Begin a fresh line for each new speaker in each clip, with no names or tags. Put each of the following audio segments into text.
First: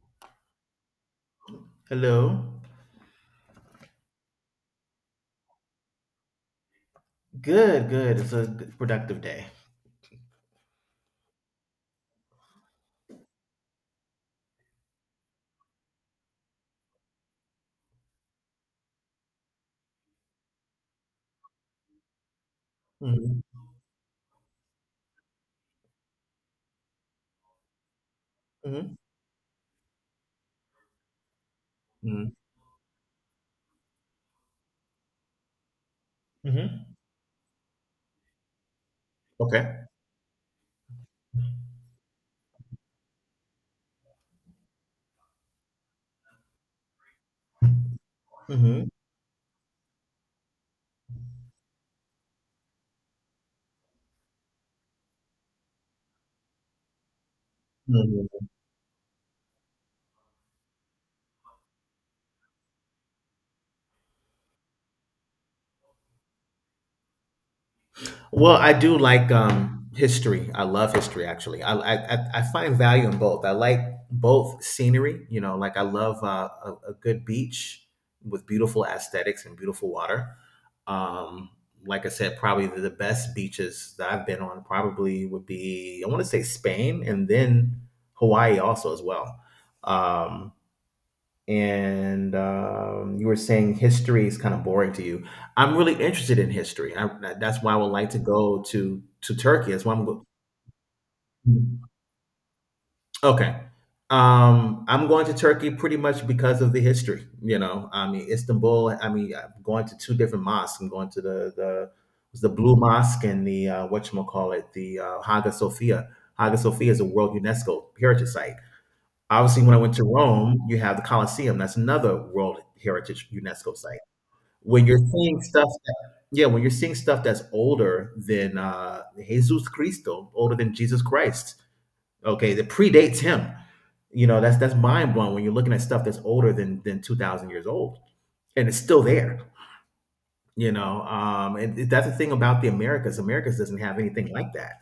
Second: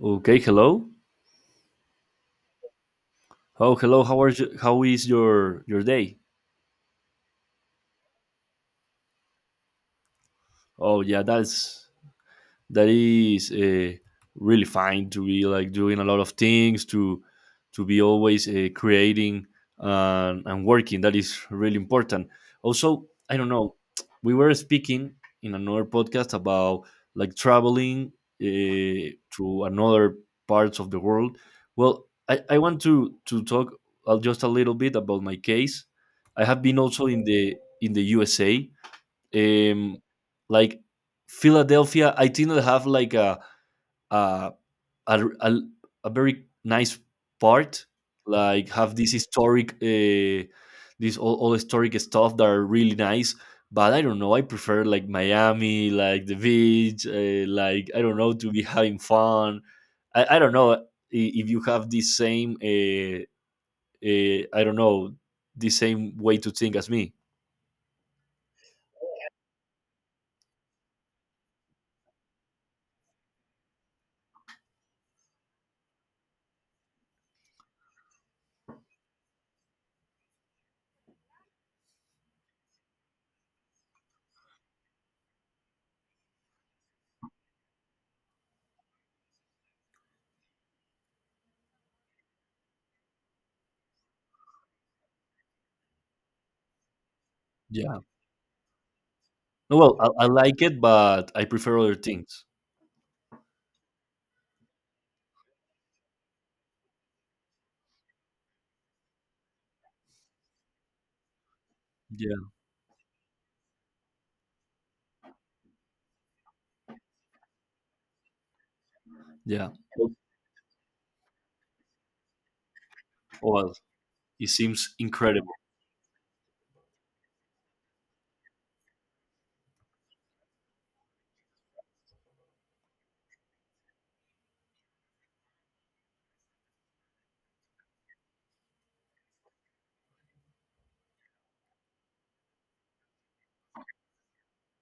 Okay, hello.
Hello.
Oh, hello. How are you? How is your day?
Good, good. It's a productive day.
Oh, yeah, that is really fine to be like doing a lot of things to be always creating and working. That is really important also. I don't
hmm
know, we were speaking in another podcast about like traveling
hmm
uh, to another parts of the world. Well,
hmm
I want to talk just a little bit about my case. I have been also in the USA,
Okay.
um like Philadelphia. I think they have like a a, a, a very nice part, like
hmm
have this historic, this all historic stuff that are really nice. But I don't know, I prefer like Miami, like the beach, like I don't know,
hmm
to be having fun. I don't know, if you have the same, I don't know, the same way to think as me.
Well, I do like history. I love history, actually. I find value in both. I like both scenery. You know, like I love a good beach with beautiful aesthetics and beautiful water. Um, like I said, probably the best beaches that I've been on probably would be I want to say Spain and then Hawaii also as well. Um, and You were saying history is kind of boring to you. I'm really interested in history. That's why I would
Yeah.
like to go to Turkey.
No,
That's why
well, I, I like it, but I
Hmm.
prefer other things.
Okay. I'm going to Turkey pretty much because of the history. You know, I mean Istanbul. I mean, I'm going to two different mosques. I'm going to the, it's the
Yeah,
Blue Mosque and the what call it, the Hagia Sophia. Hagia Sophia is a World UNESCO Heritage Site. Obviously,
yeah.
when I went to
Oh,
Rome, you have the Colosseum. That's another World Heritage
well,
UNESCO Site.
it
When
seems
you're seeing
incredible,
stuff that Yeah, when you're seeing stuff that's older than Jesus Cristo, older than Jesus Christ, okay, that predates him. You know, that's mind blowing when you're looking at stuff that's older than 2000 years old and it's still there, you know. And that's the thing about the Americas. Americas doesn't have anything like that,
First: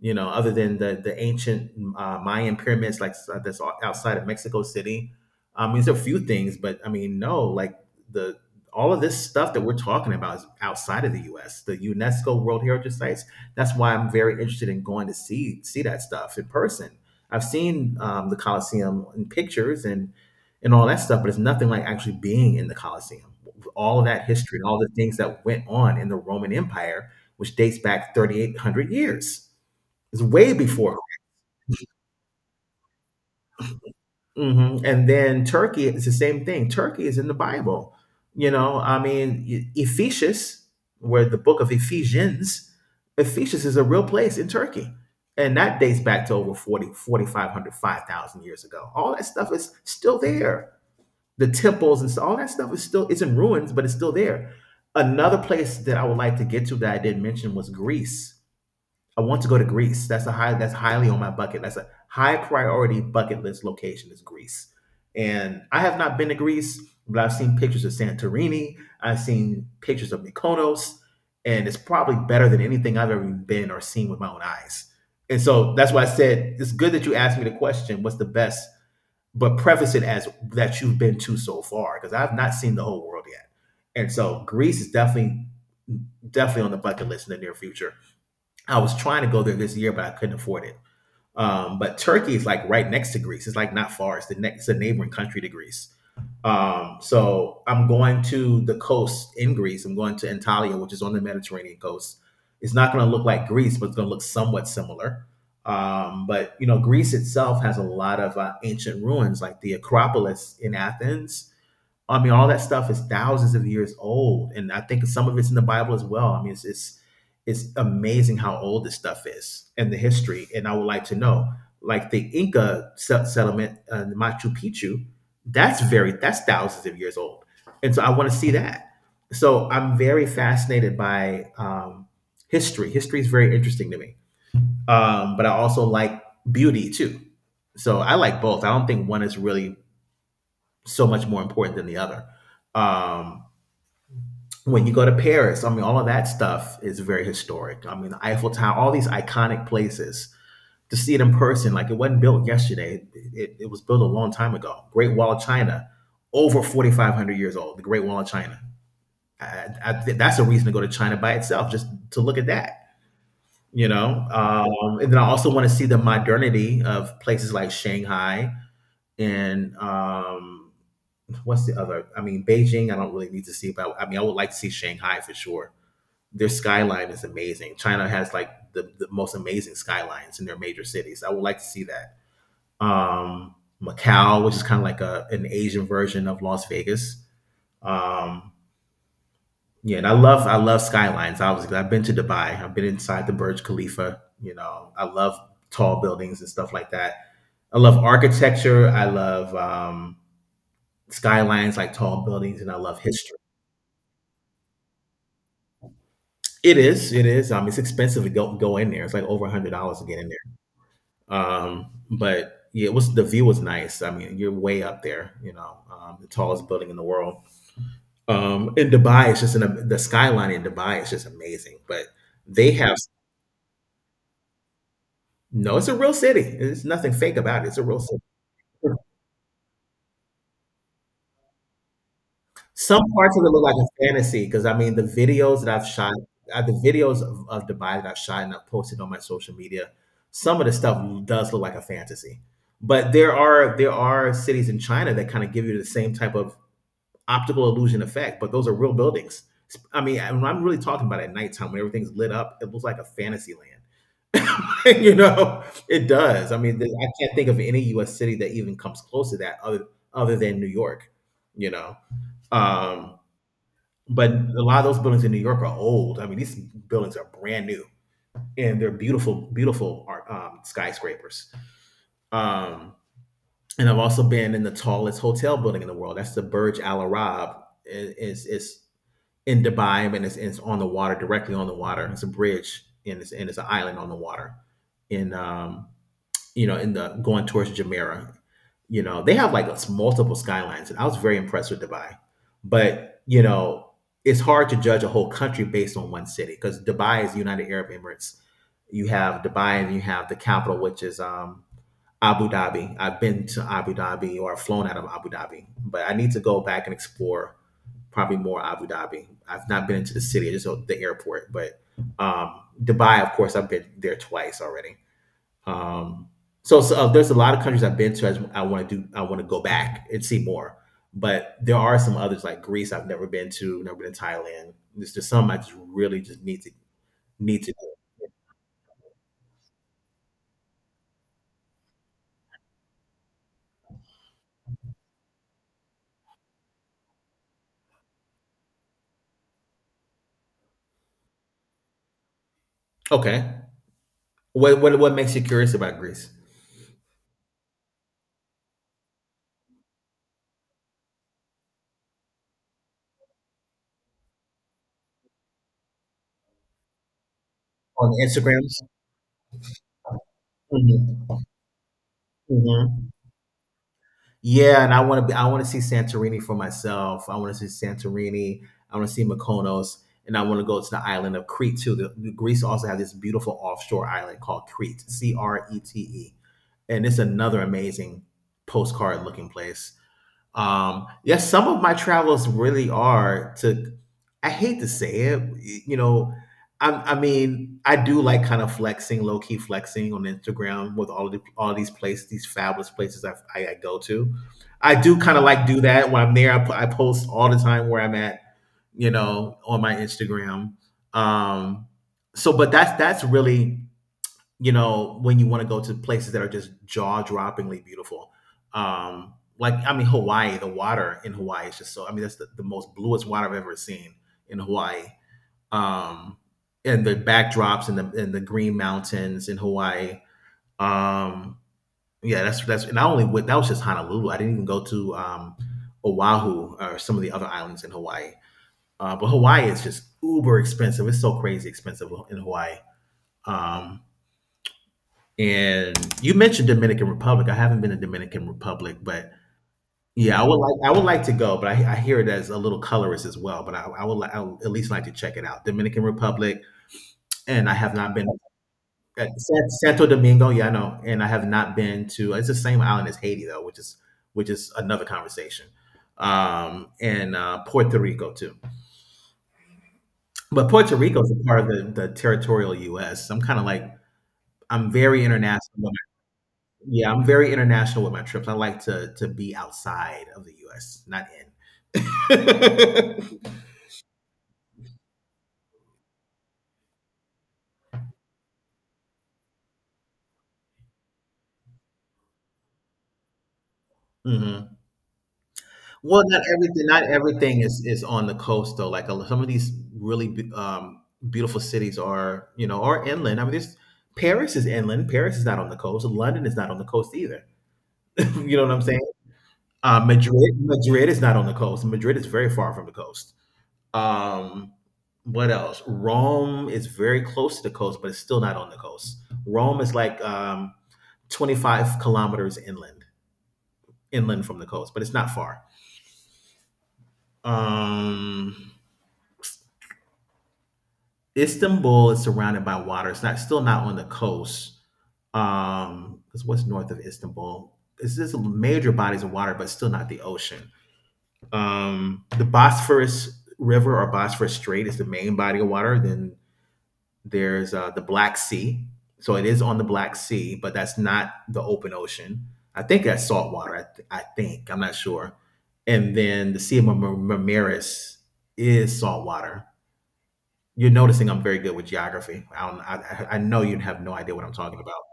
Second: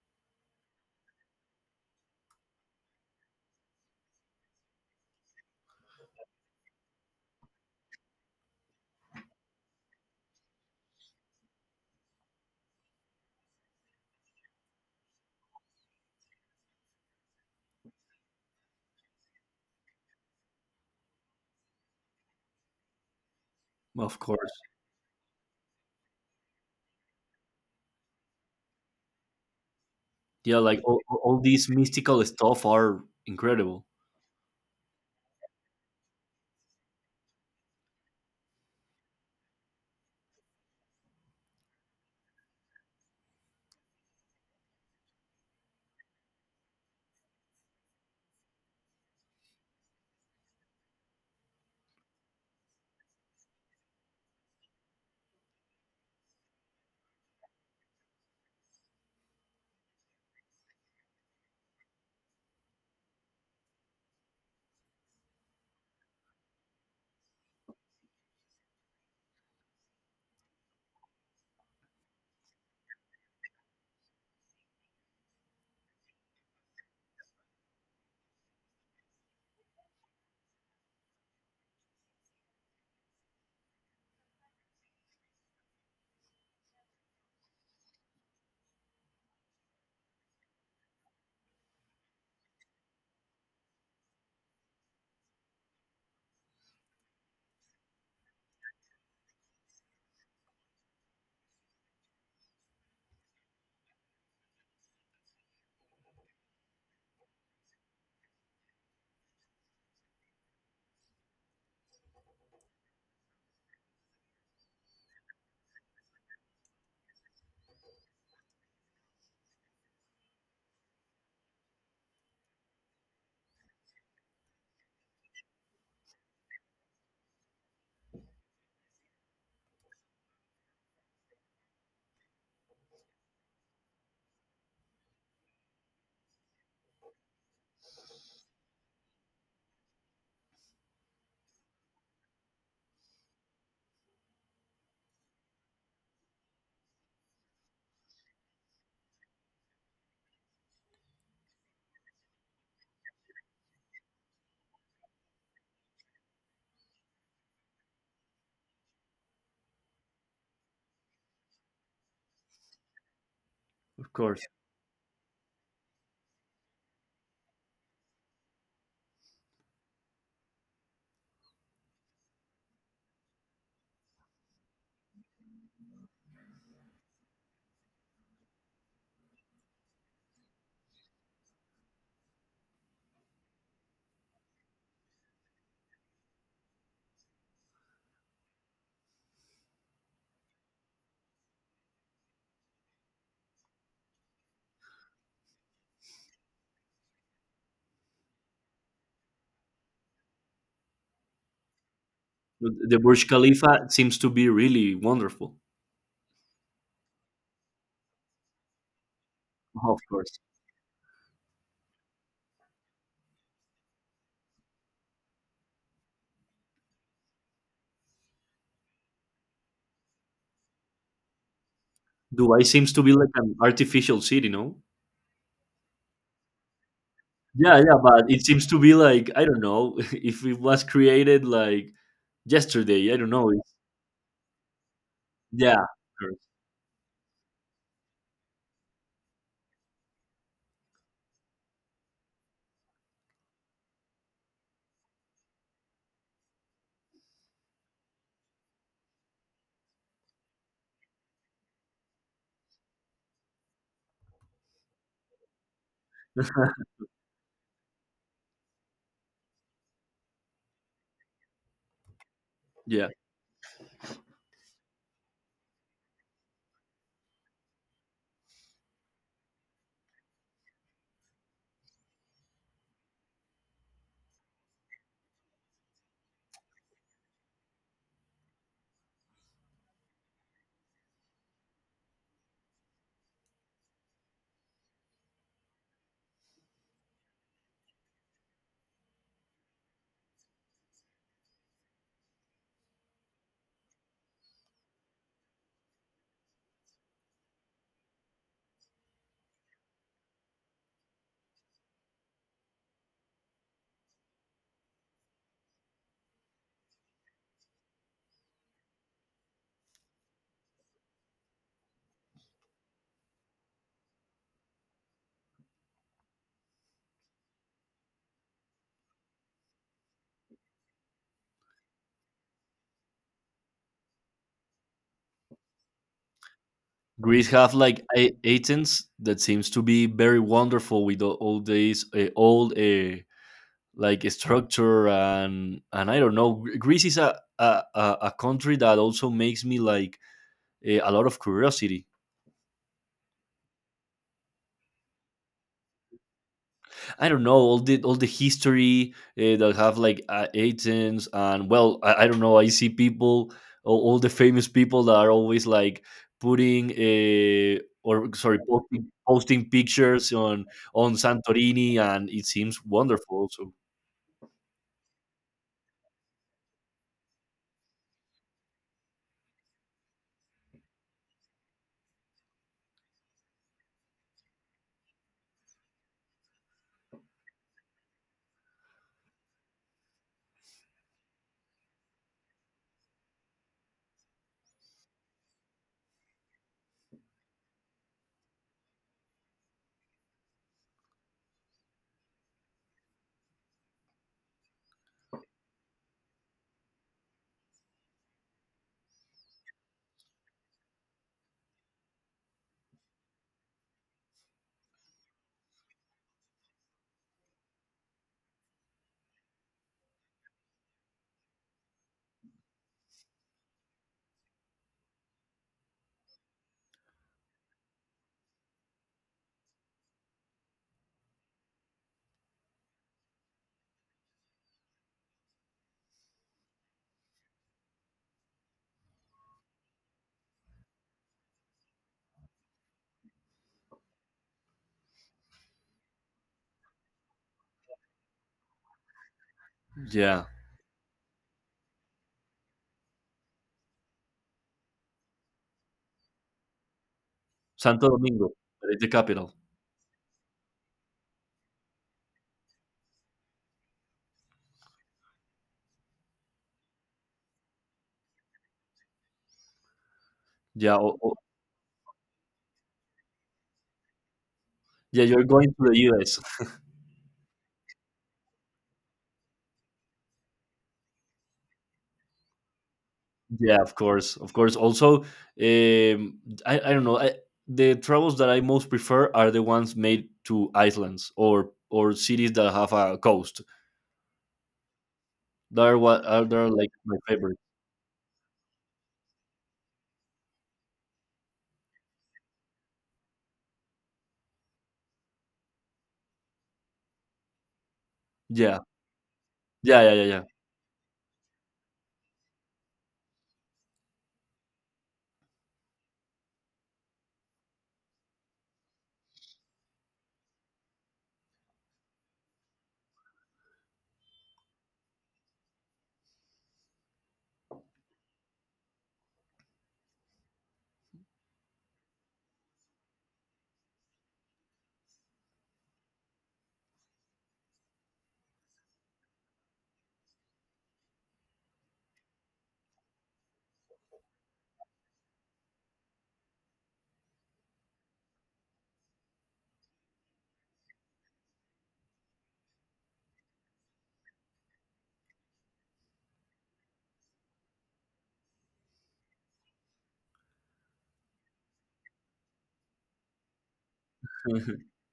you know, other than the ancient Mayan pyramids, that's outside of Mexico City. I mean, there's a few things, but I mean, no, like the all of this stuff that we're talking about is outside of the U.S. The UNESCO World Heritage Sites. That's why I'm very interested in going to see that stuff in person. I've seen the Colosseum in pictures and all that stuff, but it's nothing like actually being in the Colosseum. All of
of
that
course.
history and all the things that went on in the Roman Empire, which dates back 3,800 years. It's way
Yeah, like
before.
all these mystical stuff are incredible,
And then Turkey is the same thing. Turkey is in the Bible. You know, I mean, Ephesus, where the book of Ephesians, Ephesus is a real place in Turkey. And that dates back to over 40, 4,500, 5,000 years ago. All that stuff is still there. The temples and so, all that stuff is still, it's in ruins, but it's still there. Another place that I would like to get to that I didn't mention was Greece. I want to go to Greece. That's a high. That's highly on my bucket. That's a high priority bucket list location is Greece. And I have not been to Greece, but I've seen pictures of Santorini. I've seen pictures of Mykonos, and it's probably better than anything I've ever been or seen with my own eyes. And so that's why I said it's good that you asked me the question, "What's the best?" But preface it as that you've been to so far, because I've not seen the whole world yet. And so Greece is definitely definitely on the bucket list in the near future. I was trying to go there this year, but I couldn't afford it. But Turkey is like right next to Greece. It's like not far. It's the next, it's a neighboring country to Greece. So I'm going to the coast in Greece. I'm going to Antalya, which is on the Mediterranean coast. It's not going to look like Greece, but it's going to look somewhat similar. But you know, Greece itself has a lot of ancient ruins, like the Acropolis in Athens. I mean, all that stuff is thousands of years old, and I think some of it's in the Bible as well. I mean, it's amazing how old this stuff is and the history. And I would like to know, like the Inca settlement, Machu Picchu, that's thousands of years old, and so I want to see that. So I'm very fascinated by history. History is very interesting to me, but I also like beauty too. So I like both. I don't think one is really so much more important than the other. Um, when you go to Paris, I mean, all of that stuff is very historic. I mean, the Eiffel Tower, all these iconic places. To see it in person, like it wasn't built yesterday, it was built a long time ago. Great Wall of China, over 4,500 years old, the Great Wall of China. Think that's a reason to go to China by itself, just to look at that, you
of
know?
course.
And then I also want to see the modernity of places like Shanghai, and what's the other? I mean, Beijing. I don't really need to see, but I mean, I would like to see Shanghai for sure. Their skyline is amazing. China has like the most amazing skylines in their major cities. I would like to see that. Um, Macau, which is kind of like a an Asian version of Las Vegas. Um, yeah, and I love skylines. Obviously, I've been to Dubai. I've been inside the Burj Khalifa. You know, I love tall buildings and stuff like that. I love architecture. I love skylines, like tall buildings,
The
and I
the
love
Burj
history.
Khalifa seems to be really wonderful,
It is, it is. It's expensive to go in there. It's like over $100
of
to get in
course.
there. But yeah, it was the view was nice. I mean, you're way up there. You know, the tallest building in the world. In Dubai, the skyline in Dubai is just amazing. But
Dubai
they
seems
have
to be like an artificial city, no?
no. It's a real city. There's nothing fake about it. It's
Yeah,
a
yeah,
real city.
but it seems to be like I don't know, if it was created like
Some
yesterday, I don't
parts of it
know.
look
It's,
like a fantasy because I mean the videos that
yeah,
I've shot,
Greece.
the videos of Dubai that I've shot and I've posted on my social media, some of the stuff does look like a fantasy. But there are cities in China that kind of give you the same type of optical illusion effect, but those are real buildings. I mean, when I'm really talking about at nighttime when everything's lit up, it looks like a fantasy land. You know, it does. I mean, I can't think of any U.S. city that even comes close to that other than New York. You know.
Yeah.
Um, but a lot of those buildings in New York are old. I mean, these buildings are brand new, and they're beautiful, beautiful skyscrapers. Um, and I've also been in the tallest hotel building in the world. That's the Burj Al Arab. It's in Dubai, and it's on the water, directly on the water. It's a bridge, and it's an island on the water in you know, in the going towards Jumeirah. You know, they have like multiple skylines, and I was very impressed with Dubai. But you know, it's hard to judge a whole country based on one city because Dubai is United Arab Emirates. You have Dubai, and you have the capital, which is Abu Dhabi. I've been to Abu Dhabi or flown out of Abu Dhabi, but I need to go back and explore probably more Abu Dhabi. I've not been into the city, just the airport, but Dubai, of course, I've been there twice already. Um, so, there's a lot of countries I've been to. I want to do. I want to go back and see more. But there are some others like Greece I've never been to. Never been to Thailand. There's just some I just really just
Greece
need
have
to.
like
Do.
Athens that seems to be very wonderful with all these old like structure. And I don't know. Greece is a country that also makes me like a lot of curiosity.
Okay. What makes you curious about Greece
I don't know, all the history that have like agents. And well, I don't know, I see people, all the famous people that are always like putting
on
or sorry,
Instagrams?
posting pictures on
hmm
Santorini, and it seems
hmm
wonderful, so
Yeah, and I want to be. I want to see Santorini for myself. I want to see Santorini. I want to see Mykonos, and I want to go to the island of Crete too. The Greece also has this beautiful offshore island called Crete, C R E T E, and it's another amazing postcard looking place. Yes, some of my travels really are to, I hate to say it, you know, I mean, I do like kind of flexing, low key flexing on Instagram with all these places, these fabulous places I go to. I do kind of like do that when I'm there. I post all the time where I'm at, you know, on my Instagram. Um, so, but that's really, you know, when you want to go to places that are just jaw-droppingly beautiful. Like I mean, Hawaii, the water in Hawaii is just so. I mean, that's the most bluest water I've ever seen in Hawaii. Um, and the backdrops and the green mountains in Hawaii. Um, yeah, that's and I only went. That was just Honolulu. I didn't even go to Oahu or some of the other islands in Hawaii. But Hawaii is just uber expensive. It's so crazy expensive in Hawaii. Um, and you mentioned Dominican Republic. I haven't been to Dominican Republic, but yeah,
yeah.
I would like to go, but I hear it as a little colorist as well. But I would at least like to check it out. Dominican Republic, and I have
Santo
not been.
Domingo, that is the capital.
Santo Domingo. Yeah, I know, and I have not been to. It's the same island as Haiti though, which is another conversation. And Puerto Rico too, but
Yeah,
Puerto Rico is a part of the territorial U.S. I'm kind of like. I'm
yeah,
very
you're going to
international.
the US.
Yeah, I'm very international with my trips. I like to be outside of the U.S., not in.
Yeah, of course, of course. Also, um, I don't know. I, the travels that I most prefer are the ones made to islands or cities that have a coast.
Hmm.
They are what
Well, not
are they are
everything.
like
Not
my favorite.
everything is on the coast though. Like some of these really beautiful cities are, are inland. I mean, this Paris is inland. Paris is not on the coast. London is not on the coast either. You know what
Yeah,
I'm saying?
yeah, yeah, yeah,
Madrid is not on the coast. Madrid is very far from the coast. Um, what else? Rome is very close to the coast, but it's still not on the coast. Rome is like 25 kilometers inland, from the coast, but it's not far. Um, Istanbul is surrounded by water. It's not still not on the coast. 'Cause what's north of Istanbul? It's just major bodies of water, but still not the ocean. The Bosphorus River or Bosphorus Strait is the main body of water. Then there's the Black Sea. So it is on the Black Sea, but that's not the open ocean. I think that's saltwater. I think. I'm not sure. And then the Sea of Marmaris is saltwater. You're noticing I'm very good with geography. I, don't, I know you'd have no idea what I'm
yeah.
talking about,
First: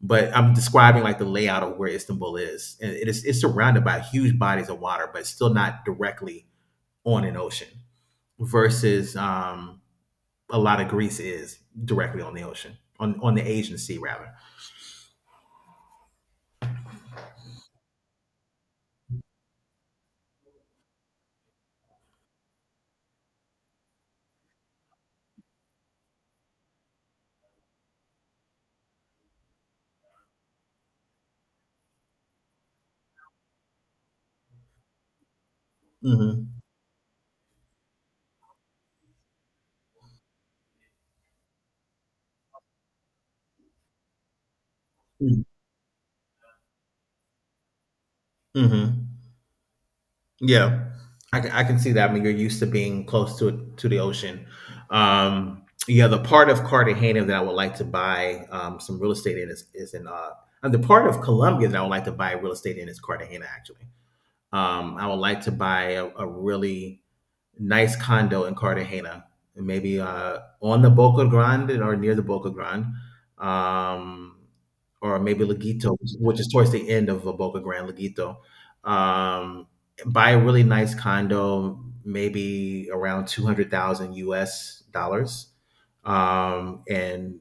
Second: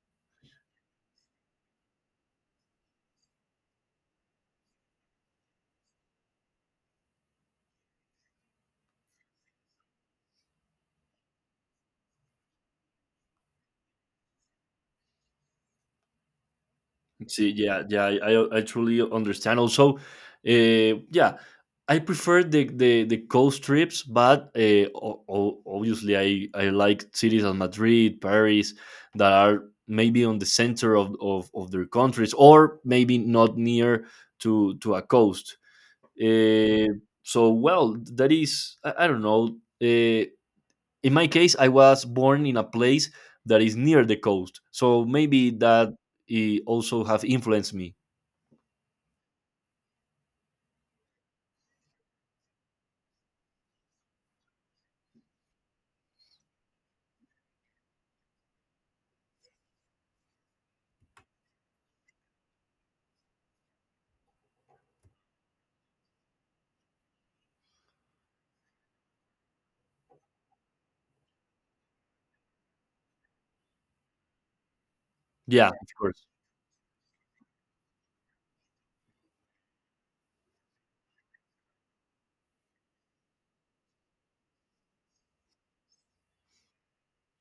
but I'm describing like the layout of where Istanbul is. And it's surrounded by huge bodies of water, but it's still not directly on an ocean versus a lot of Greece is directly on the ocean, on the Asian Sea rather.
See, yeah, yeah, I truly understand. Also, yeah, I prefer the coast trips, but obviously I like cities as Madrid, Paris, that are maybe on the center of their countries, or maybe not near to a coast.
Mm-hmm.
Uh, so well, that is I don't know. Uh, in my case, I was born in a place that is near the coast, so maybe that also have influenced me.
Mm-hmm. Yeah, I can see that. I mean, you're used to being close to it, to the ocean. Um, yeah, the part of Cartagena that I would like to buy some real estate in is in, and the part of Colombia that I would like to buy real estate in is Cartagena. Actually, I would like to buy a really nice condo in Cartagena, maybe on the Boca Grande or near the Boca Grande, um, or maybe
Yeah, of
Leguito,
course.
which is towards the end of the Boca Grande, Leguito. Um, buy a really nice condo, maybe around $200,000, and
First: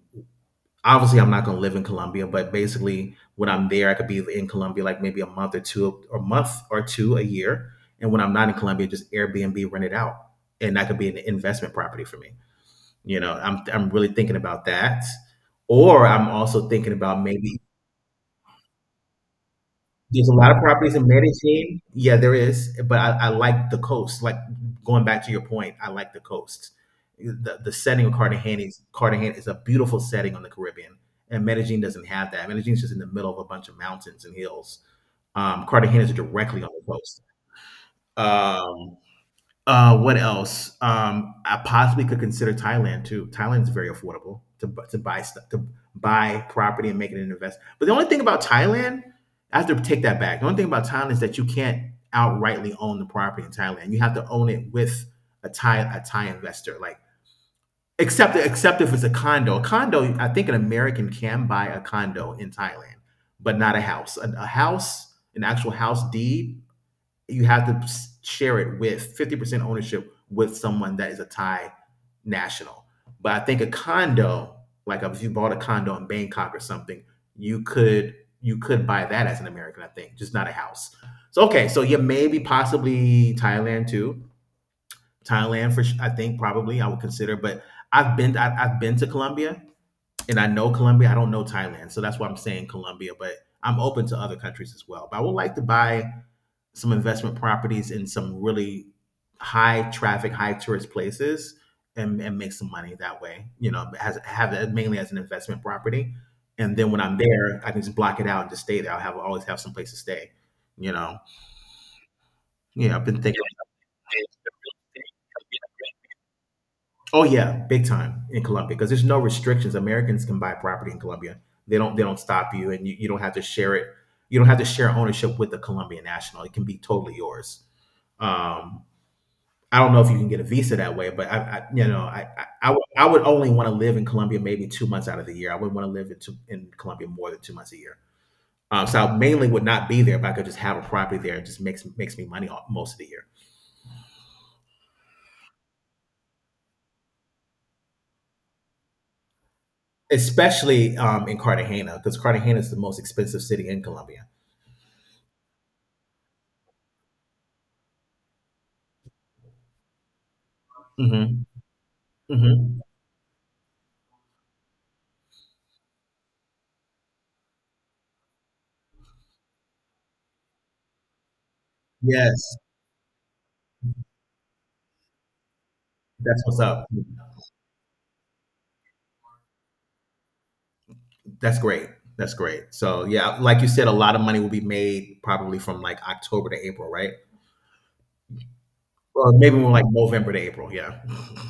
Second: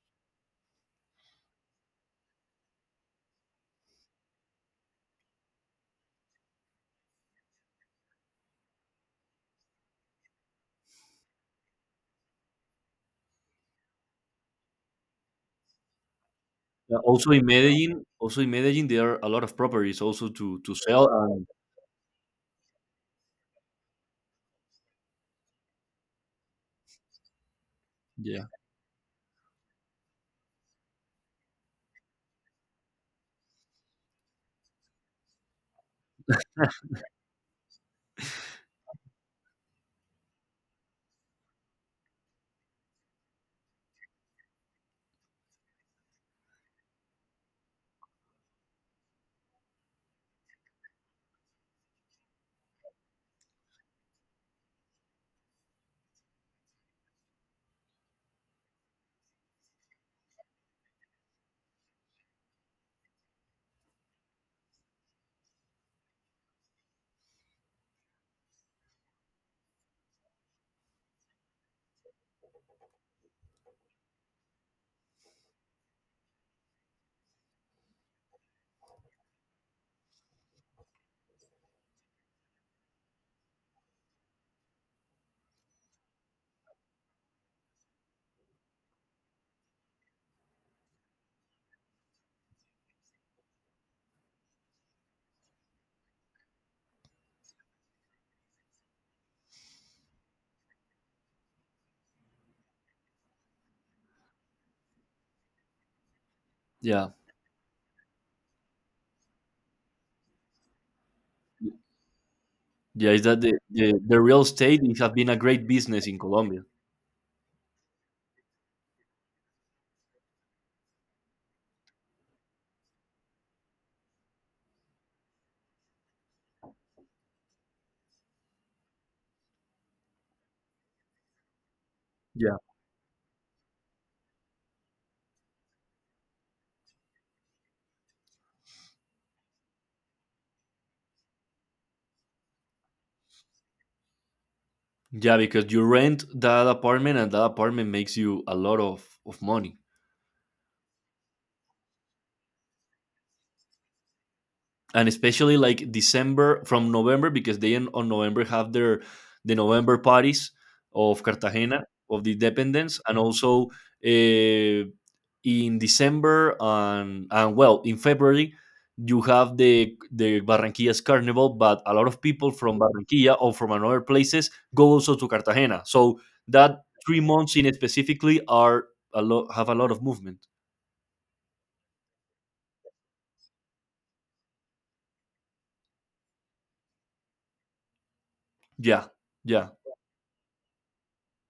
obviously I'm not going to live in Colombia, but basically when I'm there, I could be in Colombia like maybe a month or two, or a month or two a year. And when I'm not in Colombia, just Airbnb rent it out, and that could be an investment property for me. I'm really thinking about that, or I'm also thinking about
Also in
maybe
Medellin, there are a lot of properties
there's
also
a lot of
to
properties
sell.
in
And
Medellin. Yeah, there is, but I like the coast. Like going back to your point, I like the coast. The setting of
yeah,
Cartagena is a beautiful setting on the Caribbean, and Medellin doesn't have that. Medellin's just in the middle of a bunch of mountains and hills. Cartagena is directly on the coast. Um, what else? I possibly could consider Thailand too. Thailand's very affordable to buy stuff, to buy property and make it an investment. But the only thing about Thailand, I have to take that back. The only thing about Thailand is that you can't outrightly own the property in Thailand. You have to own it with a Thai investor, like except if it's a condo. A condo, I think an American can buy a condo in Thailand, but not a house. A house, an actual house deed, you have to share it with 50% ownership with someone that is a Thai national. But I think a condo, like if you bought a condo in Bangkok or something, you could buy that as an American, I think, just not a house. So okay, so yeah, maybe possibly Thailand too. Thailand for I think probably I would consider, but I've been to Colombia and I know Colombia. I don't know Thailand, so that's why I'm saying Colombia. But I'm open to other countries as well. But I would like to buy some investment properties in some really high traffic, high tourist places and make some money that way. As have it mainly as an investment property. And then when
yeah,
I'm there, I can just block it out and just stay there. I'll have always have some place to stay. You know, yeah, I've
yeah. Is
been
that
thinking.
the real estate, it has been a great business in Colombia.
Oh yeah, big time in Colombia because there's no restrictions. Americans can buy property in Colombia. They don't stop you, and you don't have to share it. You don't have to share ownership with the Colombian national. It can be totally yours. Um, I don't know if you can get a visa that way, but I I, I,
Yeah,
I would I would only want to live in Colombia maybe 2 months out of the year. I wouldn't want to live in Colombia more than 2 months a year. So I mainly would not be there, but I could just have a property there. It just makes me money most of the year,
yeah, because you rent that apartment, and that apartment makes you a lot of money.
especially in Cartagena because Cartagena is the most expensive city in Colombia.
And especially like December from November, because on November have the November parties of
Mm-hmm.
Cartagena, of the
Mm-hmm.
Independence. And also uh, in December, and well in February you have the Barranquilla's Carnival. But a lot of people
Yes,
from Barranquilla or from another places go also to Cartagena, so
that's what's
that
up.
3 months in specifically are a lot, have a lot of movement.
That's great. That's great. So yeah, like you said, a lot of money will be made probably from like October to April, right?
Yeah,
Or maybe
yeah,
more like November to April. Yeah.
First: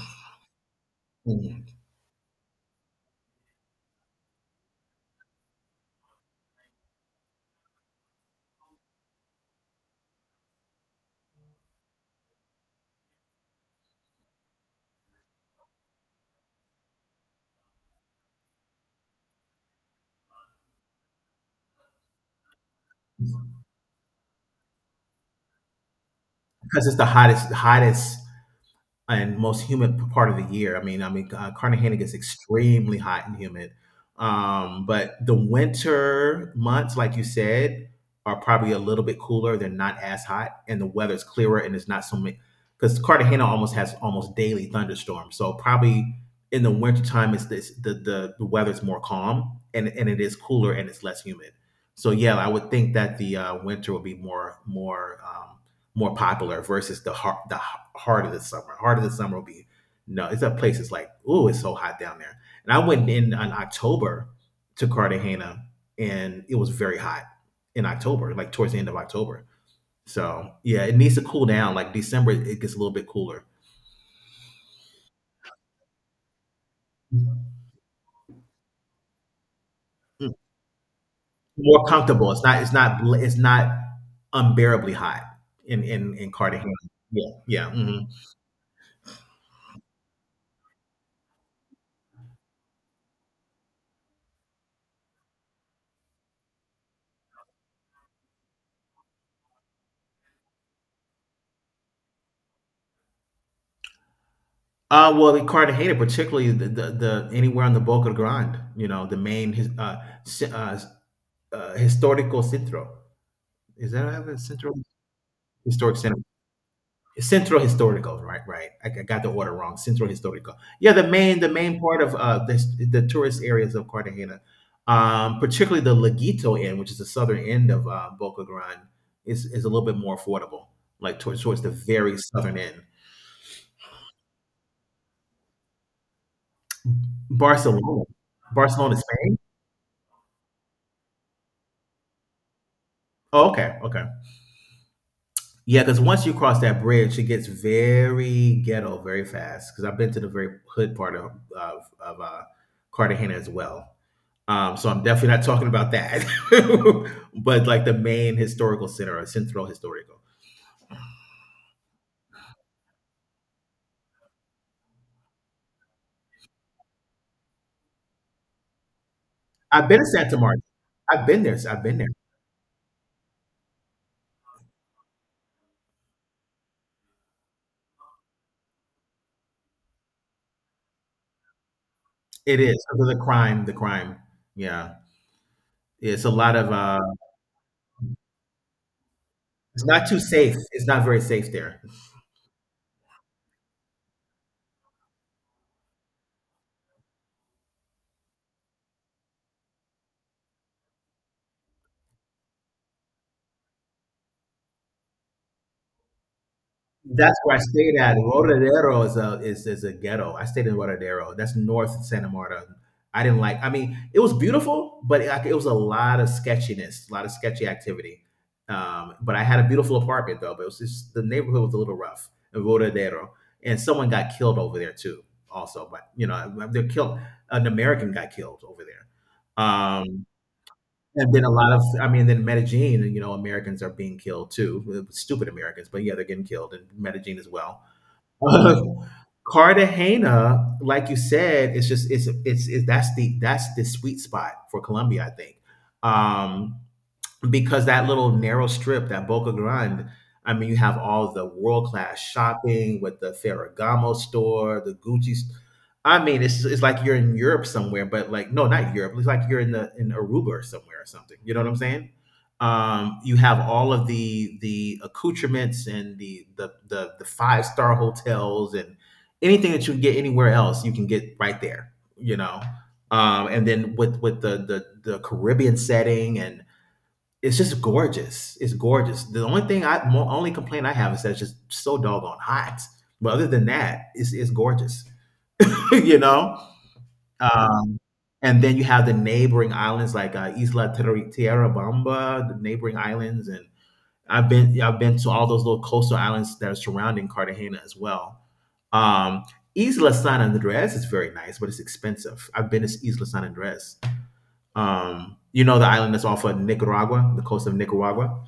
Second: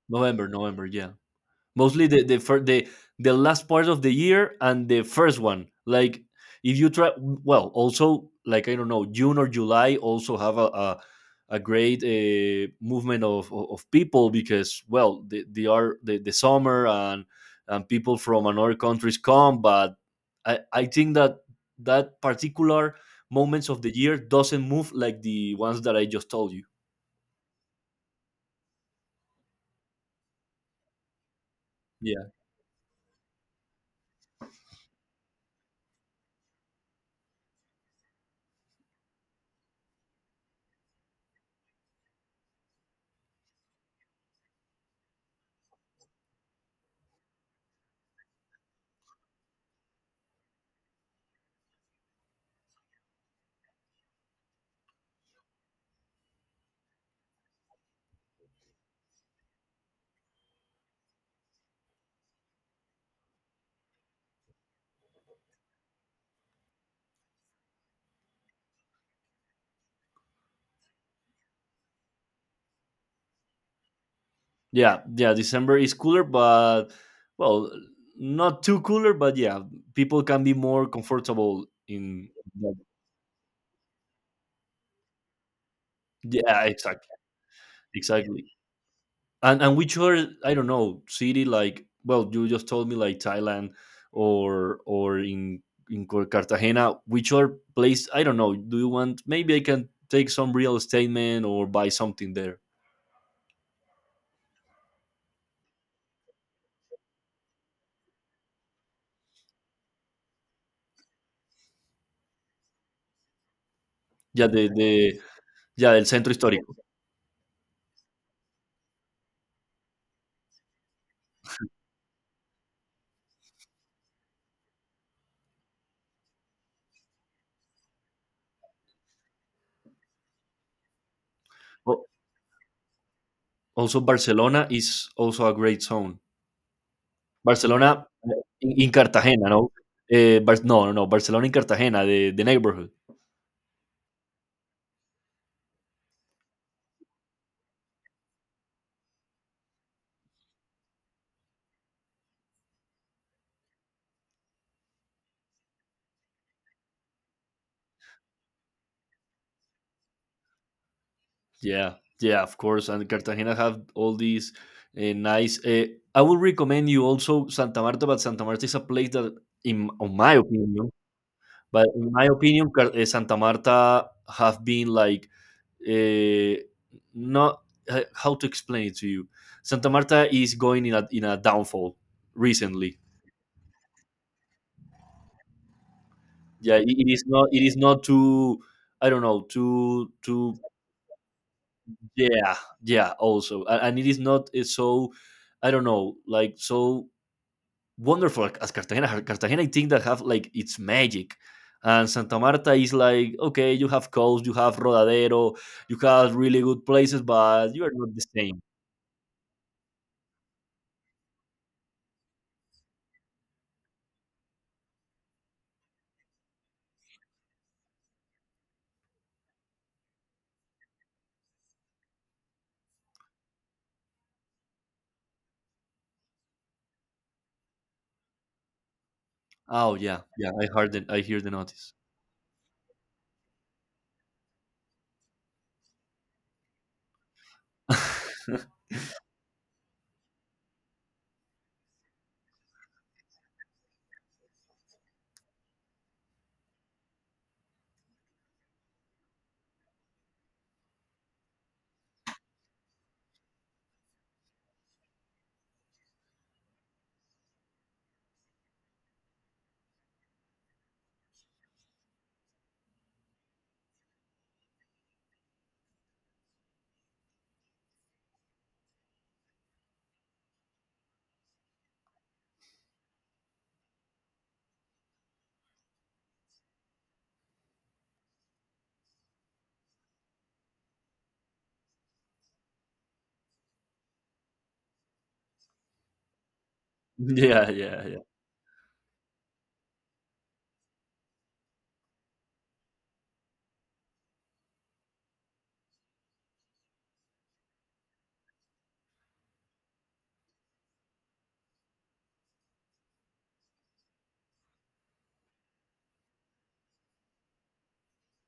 November, November, yeah.
Mhm.
Mostly the first, the last part of the year and the first one. Like if you try, well, also like I don't know, june or july also have a great movement of people, because well, they are the summer, and people from another countries come. But I think that that particular moments of the year doesn't move like the ones that I just told you.
Because it's the hottest, hottest and most humid part of the year. I mean, Cartagena gets extremely hot and humid. But the winter months, like you said, are probably a little bit cooler. They're not as hot, and the weather's clearer, and it's not so many. Because Cartagena almost has almost daily thunderstorms, so probably in the wintertime, it's this the weather's more calm and it is cooler and it's less humid. So yeah, I would think that the winter would be more popular versus the heart of the summer. Heart of the summer will be. No, it's a place it's like, oh, it's so hot down there. And I went in on October to Cartagena and it was very hot in October, like towards the end of October. So yeah, it needs to cool down. Like December it gets a little bit cooler.
Yeah, yeah, December is cooler, but,
Mm.
well, not too cooler, but yeah, people can be more comfortable
More
in
comfortable. It's not it's
that.
not bl- it's not unbearably hot in
Yeah,
Cartagena.
exactly.
Yeah. Yeah. Mhm.
Exactly. And which other, I don't know, city. Like, well, you just told me like Thailand, or in Cartagena, which other place, I don't know, do you want, maybe I can take some real estate man or buy something there.
Well, Ricardo hated particularly the anywhere on the Boca Grande, the main s- uh, historical centro. Is that how
Yeah,
it's central
the yeah,
historic
el
center?
centro histórico.
Centro historical, right? Right. I got the order wrong. Centro historical. Yeah, the main part of the tourist areas of Cartagena, particularly the Laguito end, which is the southern end of Boca Grande, is a little bit more affordable, like towards the
O,
very southern end.
Also, Barcelona is also a great zone.
Barcelona,
Barcelona, in
Barcelona, Spain.
Cartagena, no? No, no, no, Barcelona in Cartagena, the neighborhood.
Oh, okay, okay. Yeah, because once you cross that bridge, it gets very ghetto very fast. Because I've been to the very hood part of Cartagena as well. So I'm definitely not talking about that, but like the main historical center or Centro Historico.
Yeah, yeah, of course. And Cartagena have all these nice. I would recommend you also Santa Marta, but Santa Marta is a place that,
I've
in
been to
on my
Santa Marta.
opinion,
I've been there. I've been there.
in my opinion, Santa Marta have been like uh, not, how to explain it to you. Santa Marta is going in a downfall
It is
recently.
because of the crime. The crime. Yeah, it's a lot of.
Yeah, it is not too, I don't know,
It's not
too
too
too
safe. It's not very safe there.
Yeah, yeah, also and it is not so, I don't know, like so wonderful as Cartagena. Cartagena, I think that have like its magic. And Santa Marta is like, okay, you have coast, you have Rodadero, you have really good places,
That's where I
but you are
stayed
not
at.
the same.
Rodadero is a ghetto. I stayed in Rodadero. That's north Santa Marta. I didn't like. I mean, it was beautiful, but it, like, it was a lot of sketchiness, a lot of sketchy activity. But I had a beautiful apartment though. But it was just the neighborhood was a little rough in Rodadero, and someone got killed over there too. Also, but you know, they're killed. An American got killed over there.
Oh yeah, yeah, I
And
hear
then a
the
lot of,
notice.
I mean, then Medellin, you know, Americans are being killed too. Stupid Americans, but yeah, they're getting killed in Medellin as well. Uh, Cartagena, like you said, it's just it's that's the sweet spot for Colombia, I think. Um, because that little narrow strip, that Boca Grande, I mean, you have all the world class shopping with the Ferragamo store, the Gucci. I mean, it's like you're in Europe somewhere, but like no, not Europe. It's like you're in the in Aruba or somewhere or something. You know what I'm saying? You have all of the accoutrements and the five-star hotels and anything that you can get anywhere else, you can get right there. You know, and then with the Caribbean setting and it's just gorgeous. It's gorgeous. The only thing only complaint I have is that it's just so doggone hot. But other than that, it's gorgeous. you know.
Yeah,
Um,
yeah, yeah.
and then you have the neighboring islands like Tierra Bamba, the neighboring islands, and I've been to all those little coastal islands that are surrounding Cartagena as well. Um, Isla San Andres is very nice, but it's expensive. I've been to Isla San Andres. You know the island that's off of Nicaragua, the coast of Nicaragua.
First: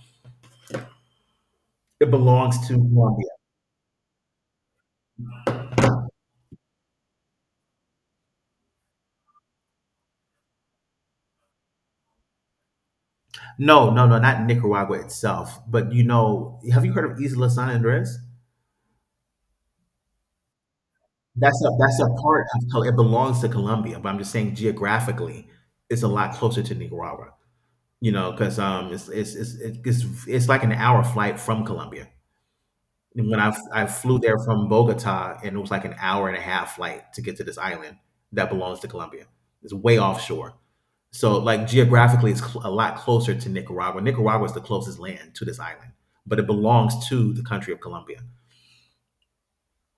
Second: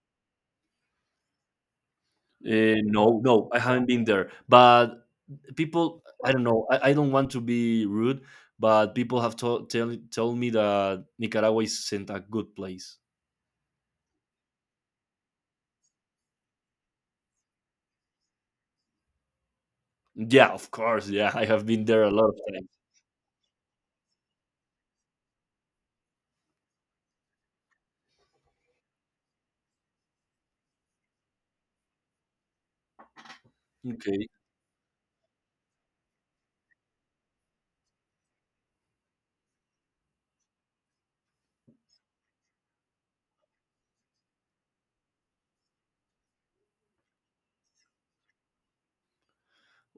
It belongs to
No,
Colombia.
no, I haven't been there. But people, I don't know, I don't want to be rude, but people have told me that Nicaragua isn't a good place.
No, no, no, not Nicaragua itself. But you know, have you heard of Isla San Andres?
Yeah, of course. Yeah, I
That's
have
a
been there a lot of times.
It belongs to Colombia, but I'm just saying geographically, it's a lot closer to Nicaragua. You know, because it's like an hour flight from Colombia. And when I flew
Okay.
there from Bogota, and it was like an hour and a half flight to get to this island that belongs to Colombia. It's way offshore. So, like geographically, it's a lot closer to Nicaragua. Nicaragua is the closest land to this island, but it belongs to the country of Colombia.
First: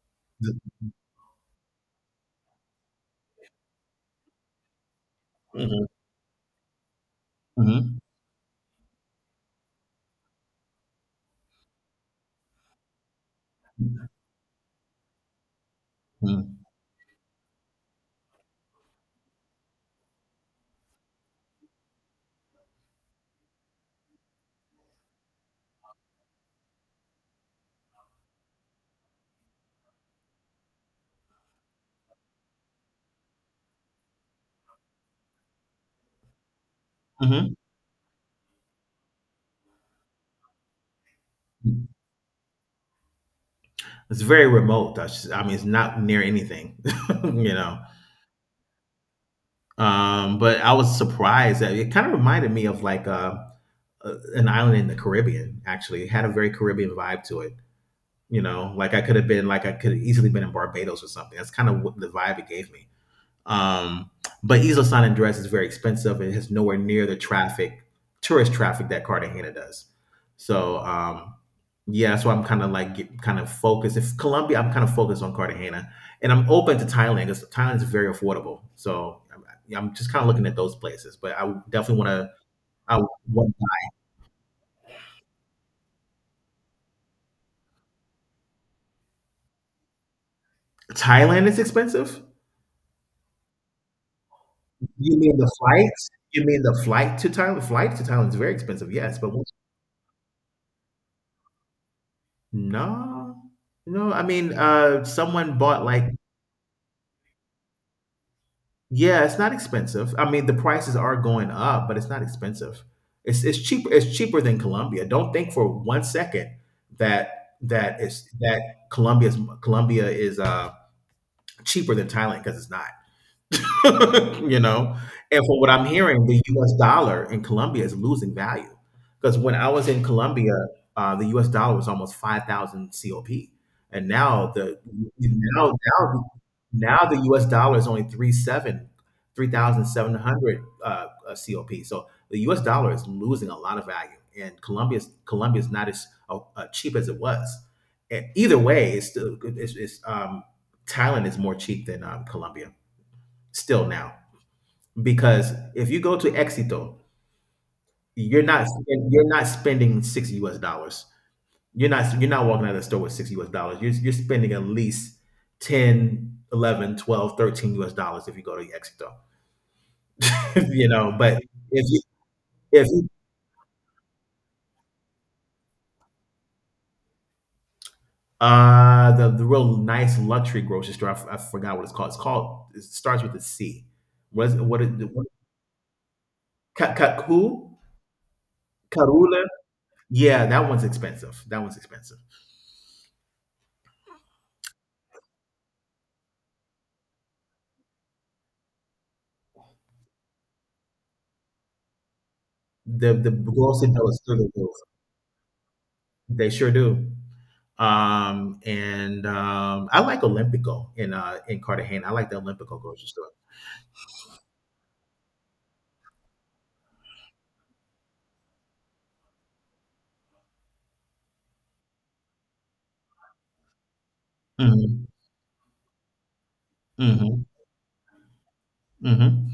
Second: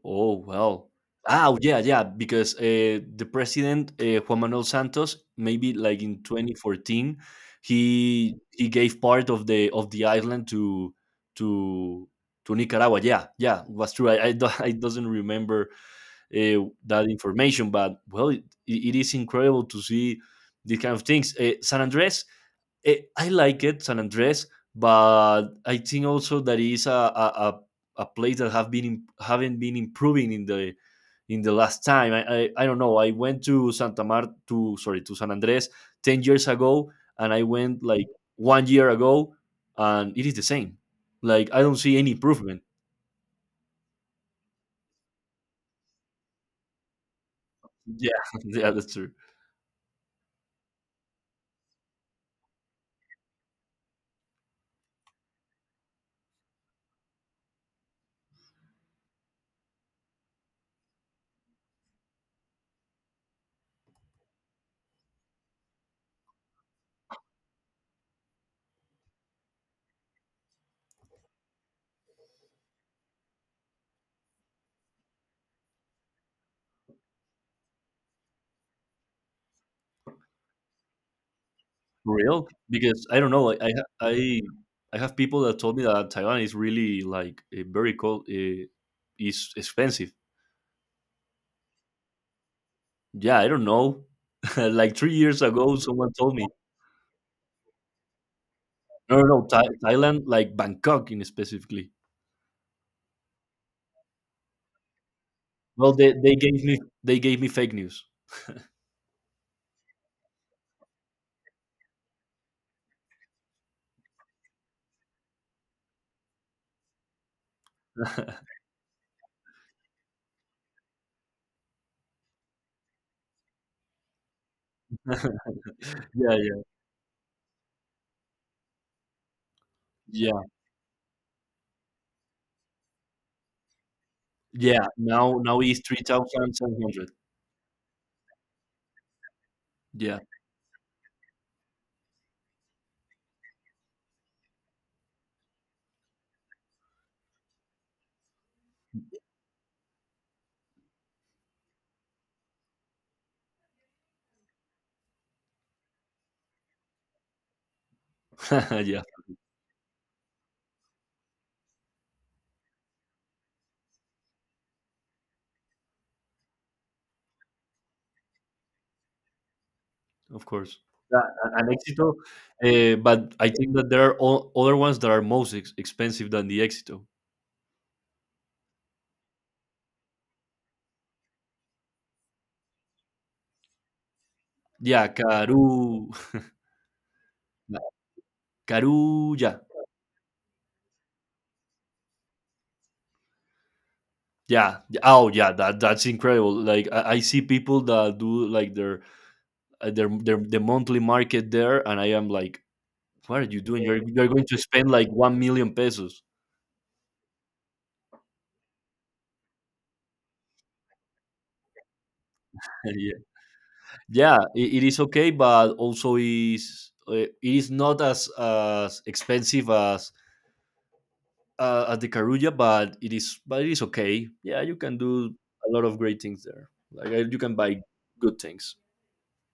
Oh well. Ah, yeah, yeah. Because the president, Juan Manuel Santos, maybe
Mhm,
like in 2014,
mhm,
he gave part of the island to to Nicaragua. Yeah, yeah, was true. I doesn't remember
mhm,
that information, but well, it is incredible to see these kind of things. San Andres. I like it, San Andres, but I think also that is a, a place that have haven't been improving in the last time. I don't know. I went to Santa Mar to sorry to San Andres 10 years ago, and I went like one year ago, and it is the same. Like I don't
mhm.
see any improvement.
It's very remote. I mean, it's not near anything, you know.
Yeah, yeah, that's true.
But I was surprised that it kind of reminded me of like an island in the Caribbean. Actually, it had a very Caribbean vibe to it. You know, like I could have been, like I could have easily been in Barbados or something. That's kind of what the vibe it gave me. Um, but Isla San Andres is very expensive. It has nowhere near the traffic, tourist traffic that Cartagena does. So yeah, so I'm kind of focused. If Colombia, I'm kind of focused on Cartagena, and I'm open to Thailand because Thailand is very affordable. So I'm just kind of looking at those places. But I definitely want
For
to.
real,
I
because I don't know.
want
I I have people that told me that Taiwan is really like very cold. Is expensive.
Thailand is expensive.
Yeah, I don't know. Like three
You mean
years
the
ago,
flight?
someone told
You
me.
mean the flight to Thailand? Flight to Thailand is very expensive.
No,
Yes,
no,
but
no, Thailand, like Bangkok, in specifically.
no, no. I mean, someone bought
Well,
like
they gave me fake news.
yeah, it's not expensive. I mean, the prices are going up, but it's not expensive. It's cheaper. It's cheaper than Colombia. Don't think for 1 second that that is
Yeah,
that Colombia's Colombia is cheaper than Thailand because it's not. you know? And from what I'm hearing, the
yeah,
US dollar in Colombia is losing value. Because when I was in
yeah,
Colombia, the US dollar was almost 5,000 COP. And
yeah. Now
now
it's three
now
thousand seven
now
hundred.
the US dollar is only three seven three thousand seven
Yeah,
hundred COP. So the US dollar is losing a lot of value and Colombia's not as cheap as it was. And either way, it's still it's Thailand is more cheap than Colombia still now because if you go to Éxito, you're not
yeah,
you're not spending six U.S. dollars. You're not walking out of the store with six U.S. dollars. You're spending at least 10, 11, 12, 13 U.S. dollars if you go to Éxito.
of course.
you know,
Yeah,
but
and
if you,
Exito,
if you,
but I think that there are other ones that are most expensive than the Exito.
the real nice luxury grocery store, I forgot what it's called. It's called it starts with a C. What is
Yeah, Caru,
Cacu
Karu,
Carula?
yeah,
Yeah, that one's expensive. That one's expensive.
yeah. Oh yeah, that's incredible. Like I see people that do like the monthly market there, and I am like,
The
what are you doing?
Boston
You're
Celtics
you're
still
going
the
to
Wolves.
spend like 1 million pesos.
They sure do. And I like Olympico in Cartagena. I like the Olympico grocery
Yeah,
store.
yeah, it is okay, but also is it is not as expensive as the Carulla, but it is, but it is okay. Yeah, you can
Mhm.
do a lot of great things there. Like you
Mhm.
can buy good things.
Mhm.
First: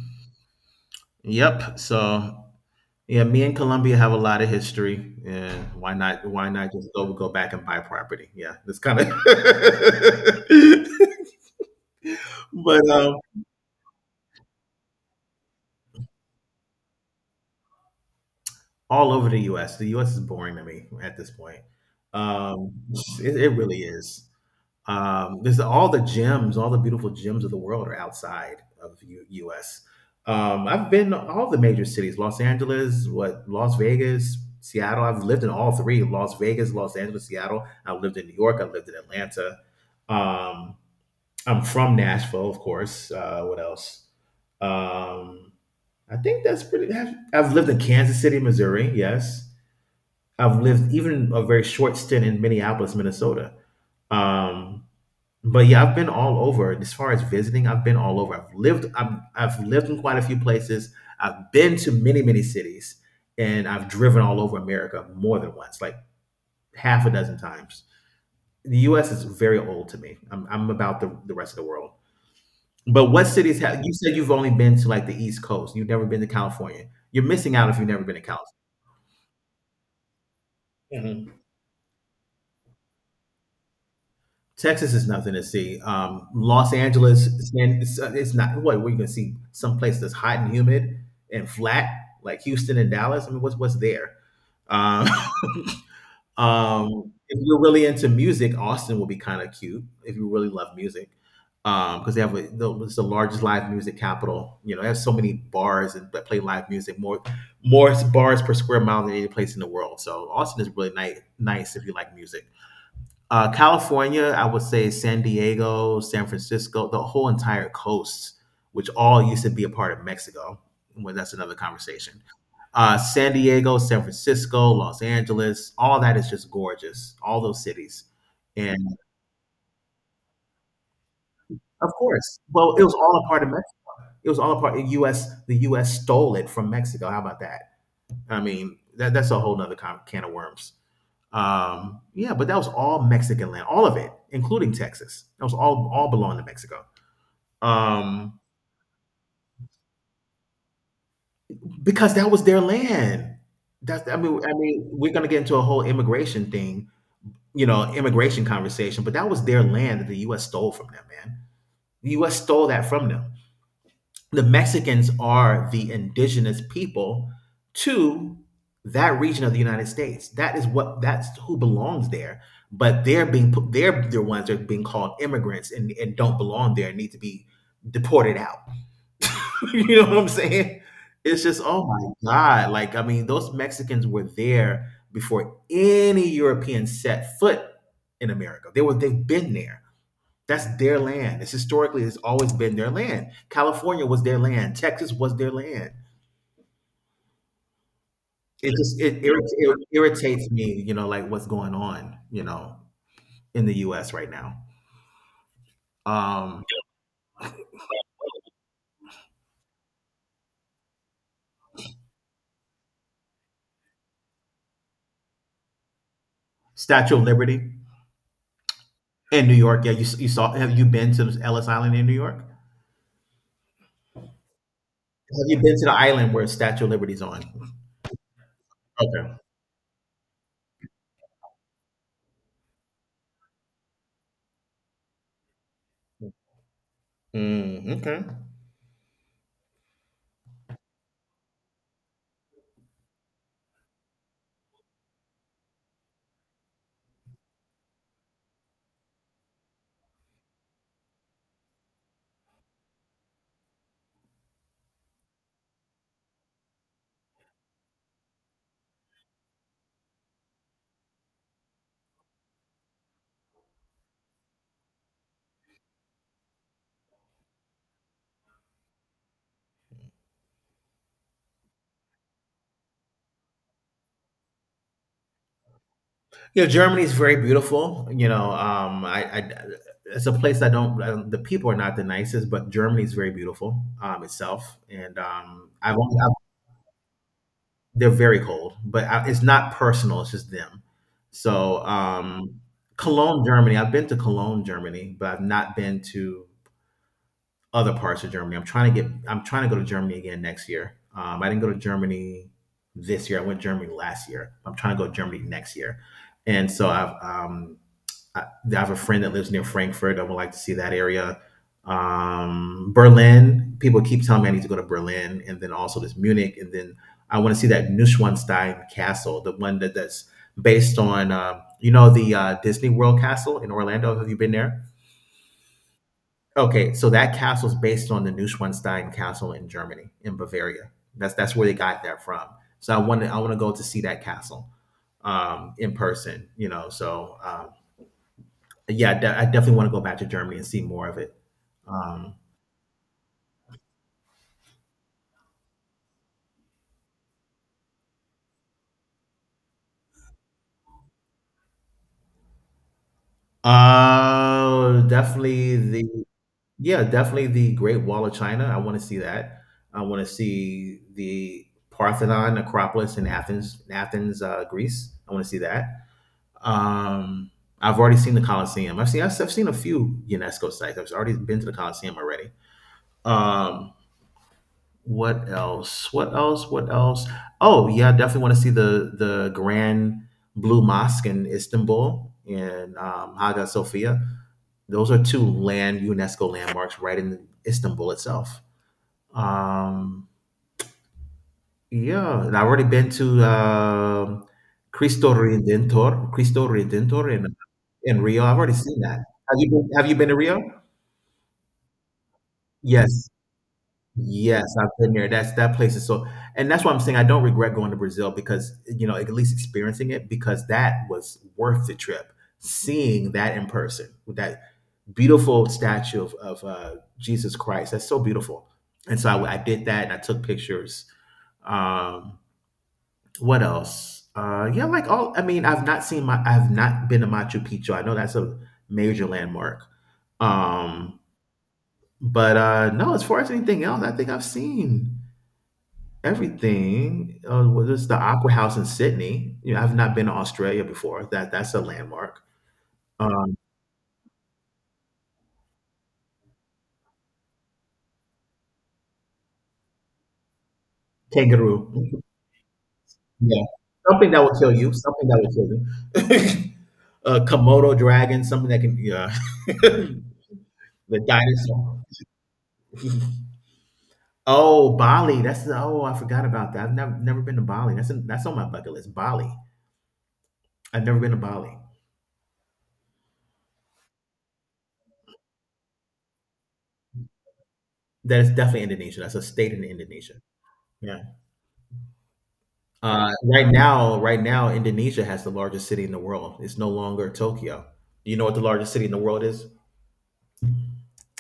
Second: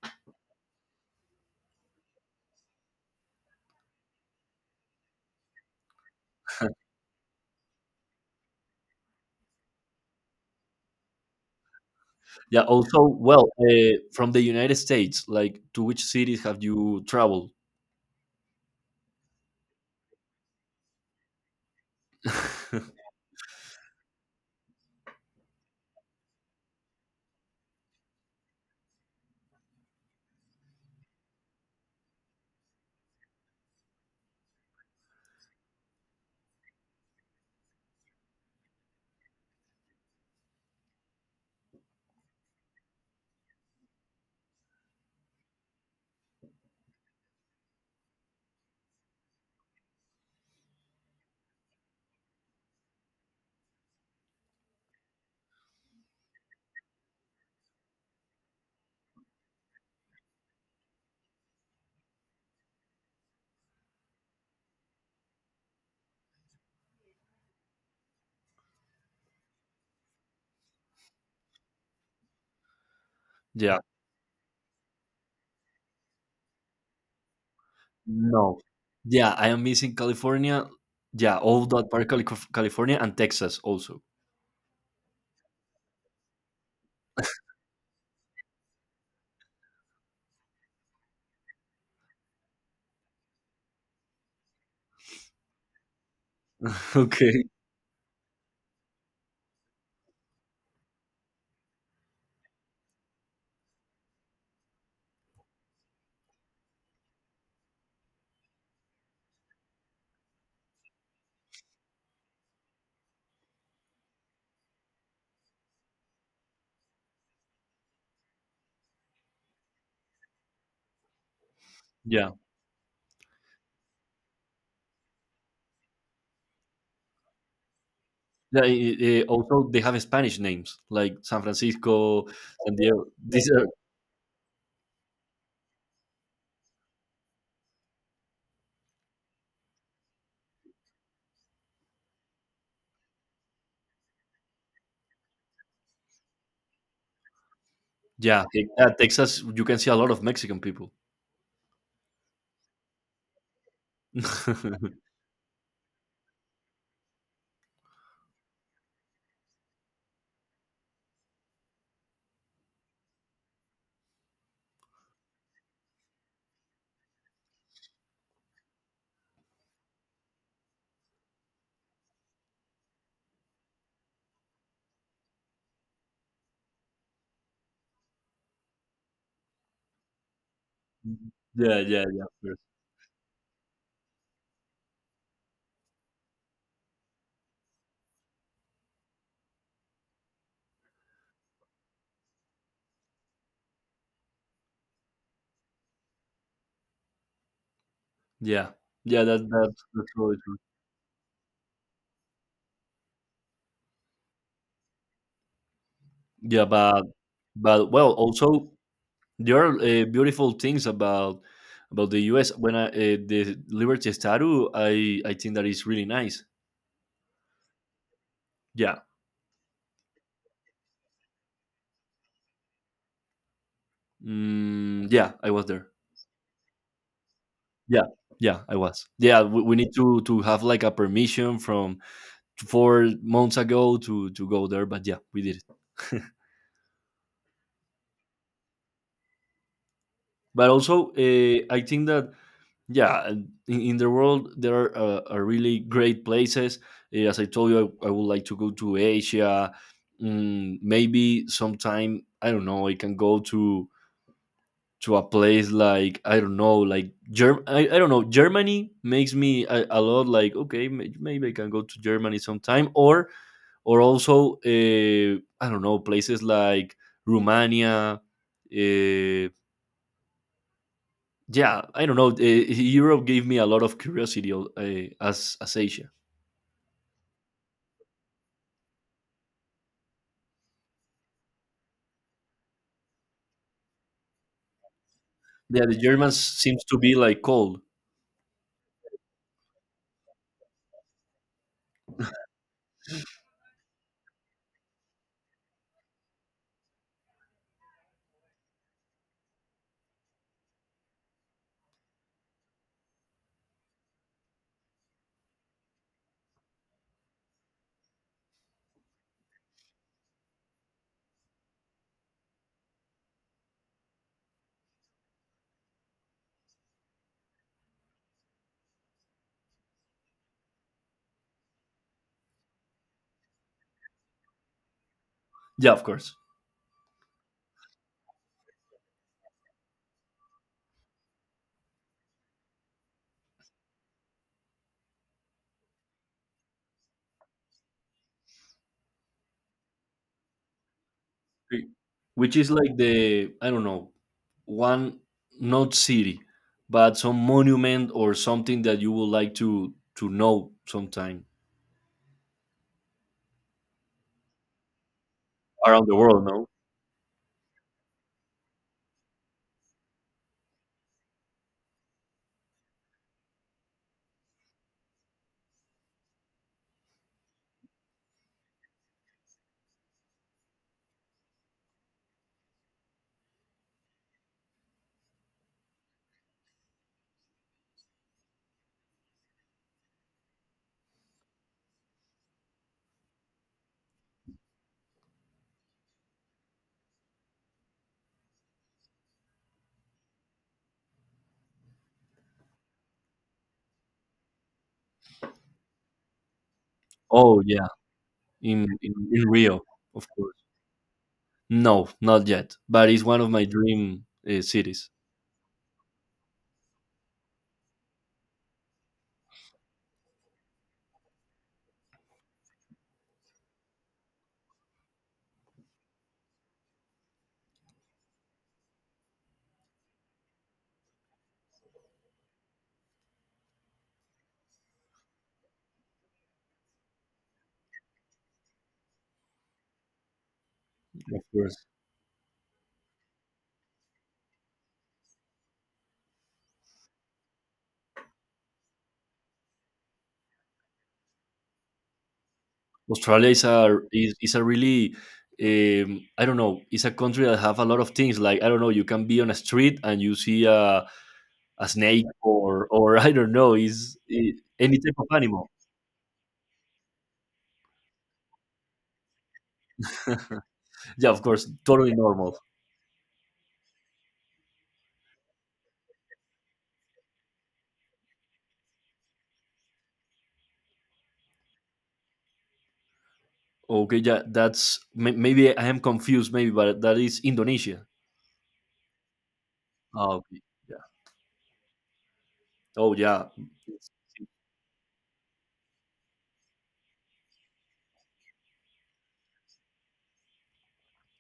Yep. So yeah, me and Colombia have a lot of history. Yeah. Why not? Why not just go back and buy property? Yeah, that's kind of.
Yeah.
but
Also, well, from the United States, like to which cities have you traveled?
all over the U.S. The U.S. is boring to me at this point. Um, it really is. There's all the gems, all the beautiful gems of the world are outside of U.S. I've been to all the major cities: Los Angeles, what Las Vegas, Seattle. I've lived in all three: Las Vegas, Los Angeles, Seattle. I lived in New York. I lived in Atlanta. Um, I'm from Nashville, of course. What else? Um, I think that's pretty. I've lived in Kansas City, Missouri. Yes, I've lived even a very short stint in Minneapolis, Minnesota. Um, but yeah, I've been all over. And as far as visiting, I've been all over. I've lived in quite a few places. I've been to many, many cities and I've driven all over America more than once, like half a dozen times. The US is very old to me. I'm about the rest of the world. But what cities
Yeah.
have you said you've only been to like the East Coast? You've never been to California. You're missing out if you've never been to California.
No. Yeah, I am missing California. Yeah, all that part, California and Texas also.
Texas is nothing to see. Los Angeles, it's not. What we can see some place that's hot and humid and flat, like Houston and Dallas. I mean, what's there? Um, if
Okay.
you're really into music, Austin will be kind of cute if you really love music, because they have it's the largest live music capital. You know, they have so many bars and that play live music more bars per square mile than any place in the world. So Austin is really nice if you like music. California, I would say San Diego, San Francisco, the whole entire coast, which all used to be a part of Mexico. Well, that's another conversation.
Yeah.
San Diego, San Francisco, Los Angeles, all that is just gorgeous. All those cities,
Yeah,
and
also they have Spanish names like San
of
Francisco,
course,
San
well, it was
Diego.
all a part of
These
Mexico.
are,
It was all a part. The U.S. The U.S. stole it from Mexico. How about that? I mean, that's a whole nother can of worms. Yeah, but that was all Mexican land, all of it, including Texas. That was all belonged to Mexico. Um,
yeah, at Texas, you can see a lot of Mexican people.
because that was their land. That's I mean we're gonna get into a whole immigration thing, you know, immigration conversation, but that was their land that the US stole from them, man. The US stole that from them. The Mexicans are the indigenous people to that region of the United States. That is what that's who belongs there. But they're being put they're the ones that are being called immigrants and don't belong there and need to be deported out. you know what I'm saying? It's just,
Yeah,
oh
yeah, yeah.
my
Sure.
God. Like, I mean, those Mexicans were there before any European set foot in America. They've been there. That's their land. It's historically it's always been their land. California was their land. Texas was their land.
Yeah,
It just
yeah,
it
that's really
irritates
true.
me, you know, like what's going on, you know, in the U.S. right now. Um,
Yeah, but well, also there are beautiful things about the U.S. When the Liberty Statue, I think that is really nice.
Statue of Liberty
Yeah,
in New York. Yeah, you saw. Have you been to Ellis Island in New York?
yeah,
Have
I
you
was
been to
there.
the island where Statue of Liberty's on?
Yeah, yeah, I was.
Okay.
Yeah, we need to have like a permission from 4 months ago to go there, but yeah, we did it.
Mm, okay.
But also, I think that yeah and in the world there are really great places. As I told you, I would like to go to Asia. Maybe sometime, I don't know, I can go to a place like, I don't know, like I don't know, Germany makes me a lot like, okay, maybe I can go to Germany sometime, or also, I don't know, places like Romania, uh, yeah, I don't know, Europe gave me a lot of curiosity, as Asia.
Yeah, Germany is very beautiful. You know, I it's a place I don't. The people are not the nicest, but Germany is very beautiful itself, and
Yeah, the
I've
Germans seems to be like cold.
they're very cold, but I, it's not personal. It's just them. So Cologne, Germany. I've been to Cologne, Germany, but I've not been to other parts of Germany. I'm trying to get. I'm trying to go to Germany again next year. I didn't go to Germany this year. I went to Germany last year. I'm trying to go to Germany next year, and so I've. I have a friend that lives near Frankfurt. I would like to see that area. Berlin. People keep telling me I need to go to Berlin, and then also this Munich, and then I want to see that Neuschwanstein Castle, the one that's based on you know the Disney World Castle in Orlando. Have you been there?
Yeah, of course.
Okay, so that castle is based on the Neuschwanstein Castle in Germany, in Bavaria. That's where they got that from. So I want to go to see that castle in person. You know, so yeah, I definitely want to go back to Germany and see more of it.
Wh-
Um,
which is like the, I don't know, one, not city, but some monument or something that you would like to know sometime
definitely
around
the
the world, no?
Yeah, definitely the Great Wall of China. I want to see that. I want to see the Parthenon, Acropolis in Athens, Athens, Greece. I want to see that. Um, I've already seen the Colosseum. I've seen a few UNESCO sites. I've already been to the Colosseum already. Um, What else? What else? What else? Oh yeah, definitely want to see the Grand Blue Mosque in Istanbul and Hagia Sophia. Those are two land UNESCO landmarks right in Istanbul itself. Um, yeah, and I've already been to Cristo Redentor, Cristo Redentor
Oh yeah.
in Rio. I've already
in
seen
in,
that.
in
Have you
Rio.
been, have you
Of
been to Rio?
course. No, not yet, but it's
Yes.
one of my dream
Yes, I've
cities.
been there. That place is so, and that's why I'm saying I don't regret going to Brazil because you know at least experiencing it because that was worth the trip. Seeing that in person with that beautiful statue of, of Jesus Christ, that's so beautiful. And so I did that and I took pictures. Um, what else? Yeah, like all. I mean, I've not seen my. I've not been to Machu Picchu. I know that's a major landmark. Um,
Of course.
but no, as far as anything else, I think I've seen. Everything. Well, there's the Aqua House in Sydney. You know, I've not been to Australia before. That's a landmark.
Australia
Um,
is a is a really I don't know. It's a country that have a lot of things. Like, I don't know, you can be on a street and you see
kangaroo.
a snake or I don't
Yeah,
know,
something that will kill you.
any type of
Something that will kill
animal.
you. A Komodo dragon. Something that can. Yeah, the
Yeah, of course,
dinosaur.
totally normal.
Oh, Bali. That's oh, I forgot about that. I've never been to Bali. That's on my bucket list. Bali. I've never been to Bali.
Okay, yeah, that's maybe I am confused. Maybe, but that is Indonesia.
That is definitely Indonesia. That's a state in
Oh,
Indonesia.
okay, yeah.
Yeah.
Oh, yeah.
Right now, Indonesia has the largest city in the world. It's no longer Tokyo. You know what the largest city in the world is?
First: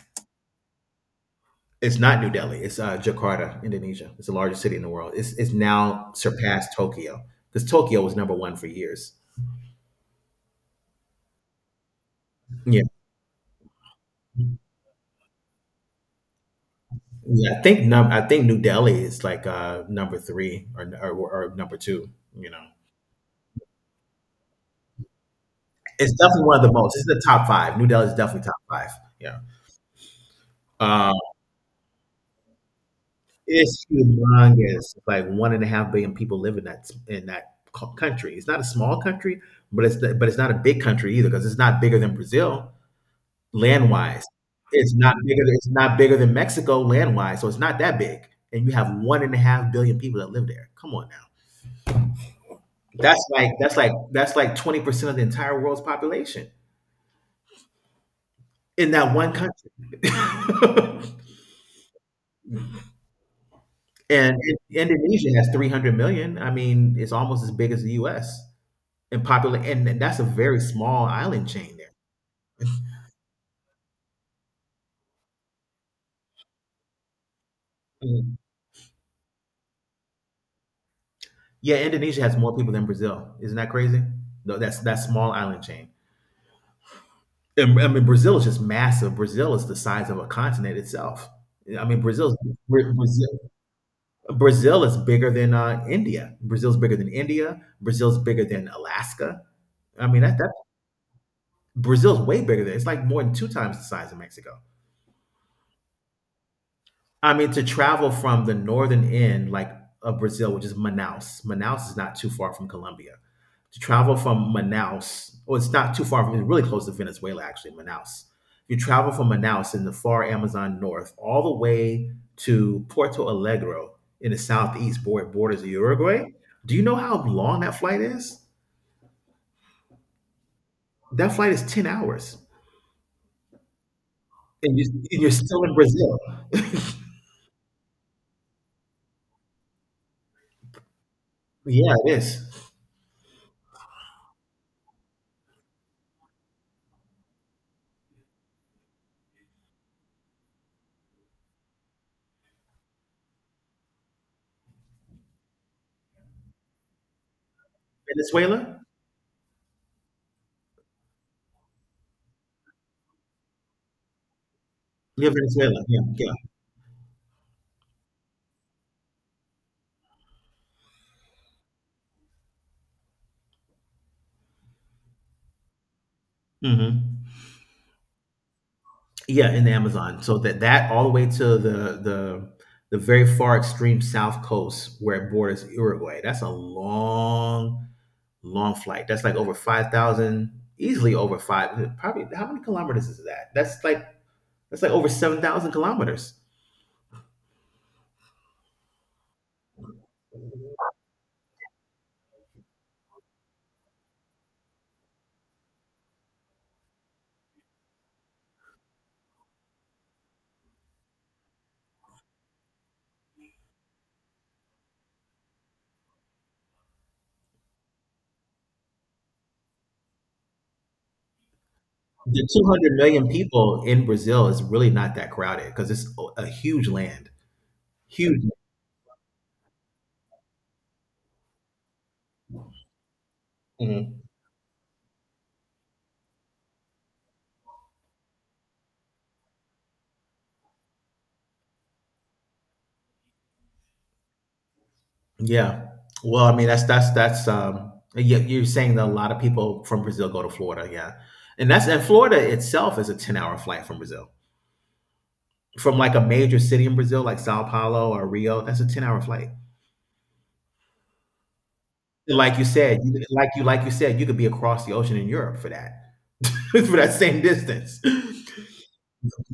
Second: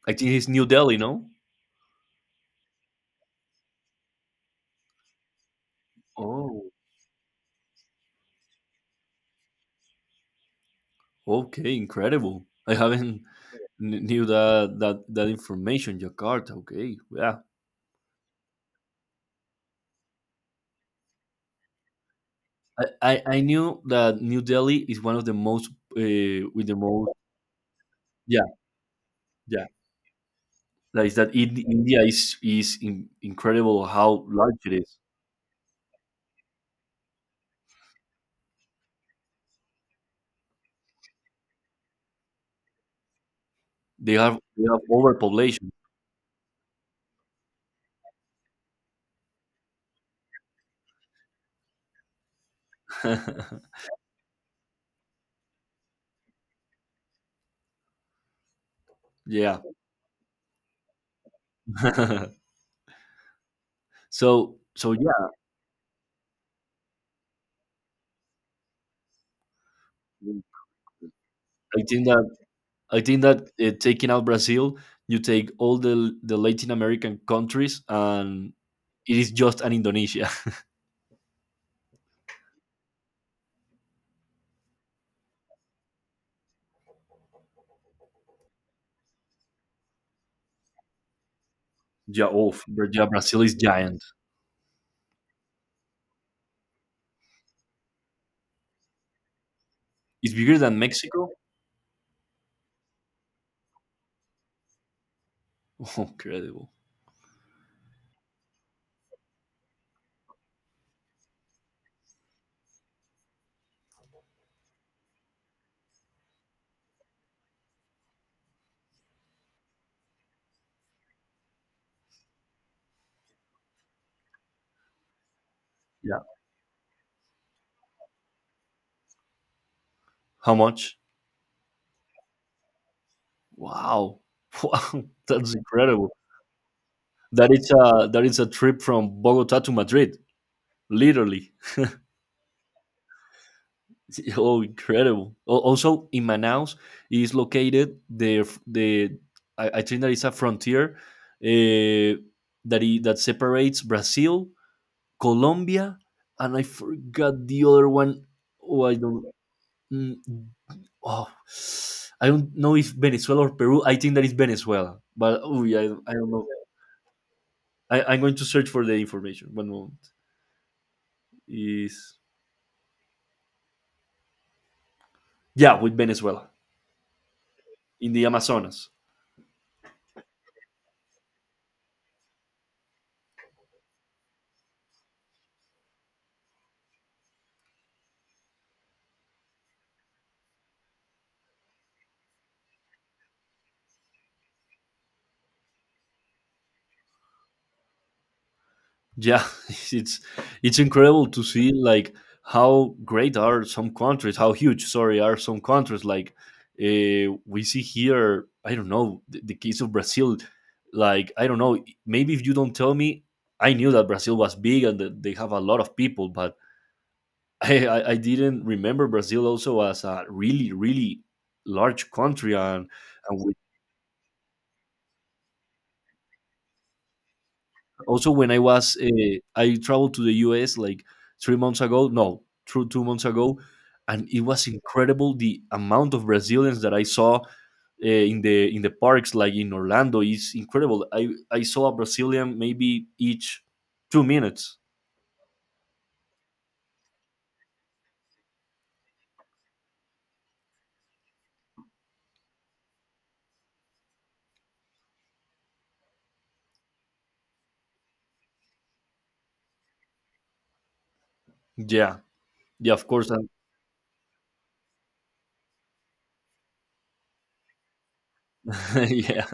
I think it's New Delhi, no?
It's not New Delhi. It's Jakarta, Indonesia. It's the largest city in the world. It's now surpassed
Oh,
Tokyo because Tokyo was number 1 for years.
okay, incredible. I
Yeah,
haven't knew that information. Jakarta, okay, yeah.
yeah. I think New Delhi is like number 3 or number 2. You know,
I knew that New Delhi is one of the most,
it's
uh,
definitely one of
with
the
the
most. It's
most.
the top five. New Delhi is
Yeah,
definitely top five. Yeah.
yeah, like
Uh,
that India is incredible
It's
how large
humongous.
it
It's
is.
like 1.5 billion people live in that in that country. It's not a small country, but it's not a big country either because it's not bigger than Brazil land
They
wise.
have they have
It's not bigger. It's
overpopulation.
not bigger than Mexico land wise, so it's not that big. And you have 1.5 billion people that live there. Come on now. That's like that's like that's like 20% of the entire world's population in that one
Yeah.
country. And
Yeah,
Indonesia has 300 million. I mean, it's almost as big as the U.S. and popular, and that's a very small island chain
I
there.
think that I think that, taking out Brazil, you take all the Latin American countries,
Mhm.
and it is just an Indonesia.
Yeah, Indonesia has more people than Brazil. Isn't that crazy? No, that's that small island chain. And I mean, Brazil is just massive. Brazil is the size of a continent itself. I mean,
Yeah,
Brazil's
oh,
Bra-
yeah,
Brazil,
Brazil is giant.
Brazil is bigger than India. Brazil's bigger than India. Brazil's bigger than Alaska. I mean,
It's
that, that
bigger than Mexico.
Brazil's way bigger than. It's like more than two times the size of Mexico.
Incredible.
I mean, to travel from the northern end, like of Brazil, which is Manaus. Manaus is not too far from Colombia. To travel from Manaus, well, it's not too far from. It's really close to Venezuela, actually. Manaus. You travel from Manaus in the far Amazon north, all the way to Porto Alegre in the southeast, borders of
Yeah.
Uruguay. Do you know how long that flight is?
How much?
That flight is 10 hours,
Wow.
and, you,
Wow,
and you're
that's
still in
incredible.
Brazil.
That is a trip from Bogota to Madrid, literally.
Yeah, it is.
Oh, incredible. Also, in Manaus is located the, I think that is a frontier, uh, that separates Brazil, Colombia, and I forgot the other one.
Venezuela.
Oh, I don't. mm, oh, I don't know if Venezuela or Peru. I think that is Venezuela,
Yeah,
but oh, yeah,
Venezuela. Yeah,
I don't know. I'm going to search for the information. One moment. Is, yeah, with Venezuela
yeah. Hmm.
in the Amazonas.
Yeah, in the Amazon. So that that all the way to the very far extreme south coast where it borders Uruguay. That's a long, long flight. That's like over 5,000, easily over five. Probably how many kilometers is that? That's like over 7,000 kilometers.
Yeah, it's it's incredible to see like how great are some countries, how huge, sorry, are some countries. Like, we see here, I don't know, the case of Brazil. Like, I don't know, maybe if you don't tell me, I knew that Brazil was big and that they have a lot of people, but I didn't remember Brazil also as a really really large
The
country
two hundred million
and
people in Brazil is really not that crowded because it's a huge land,
also,
huge.
when I was I traveled to the US like 3 months ago, no, through 2 months ago,
Mhm.
and it was incredible the amount of Brazilians that I saw in the parks, like in Orlando, is incredible. I saw a Brazilian maybe each 2 minutes.
Yeah. Well, I mean, that's you, you're saying that a lot of people from Brazil go to Florida, yeah. And Florida itself is a 10-hour flight from Brazil. From like a major city in Brazil like Sao Paulo or Rio, that's a 10-hour flight.
Yeah,
Like you
yeah,
said,
of
you
course, and
like you like you said, you could be across the ocean in Europe for that. For that same distance.
yeah,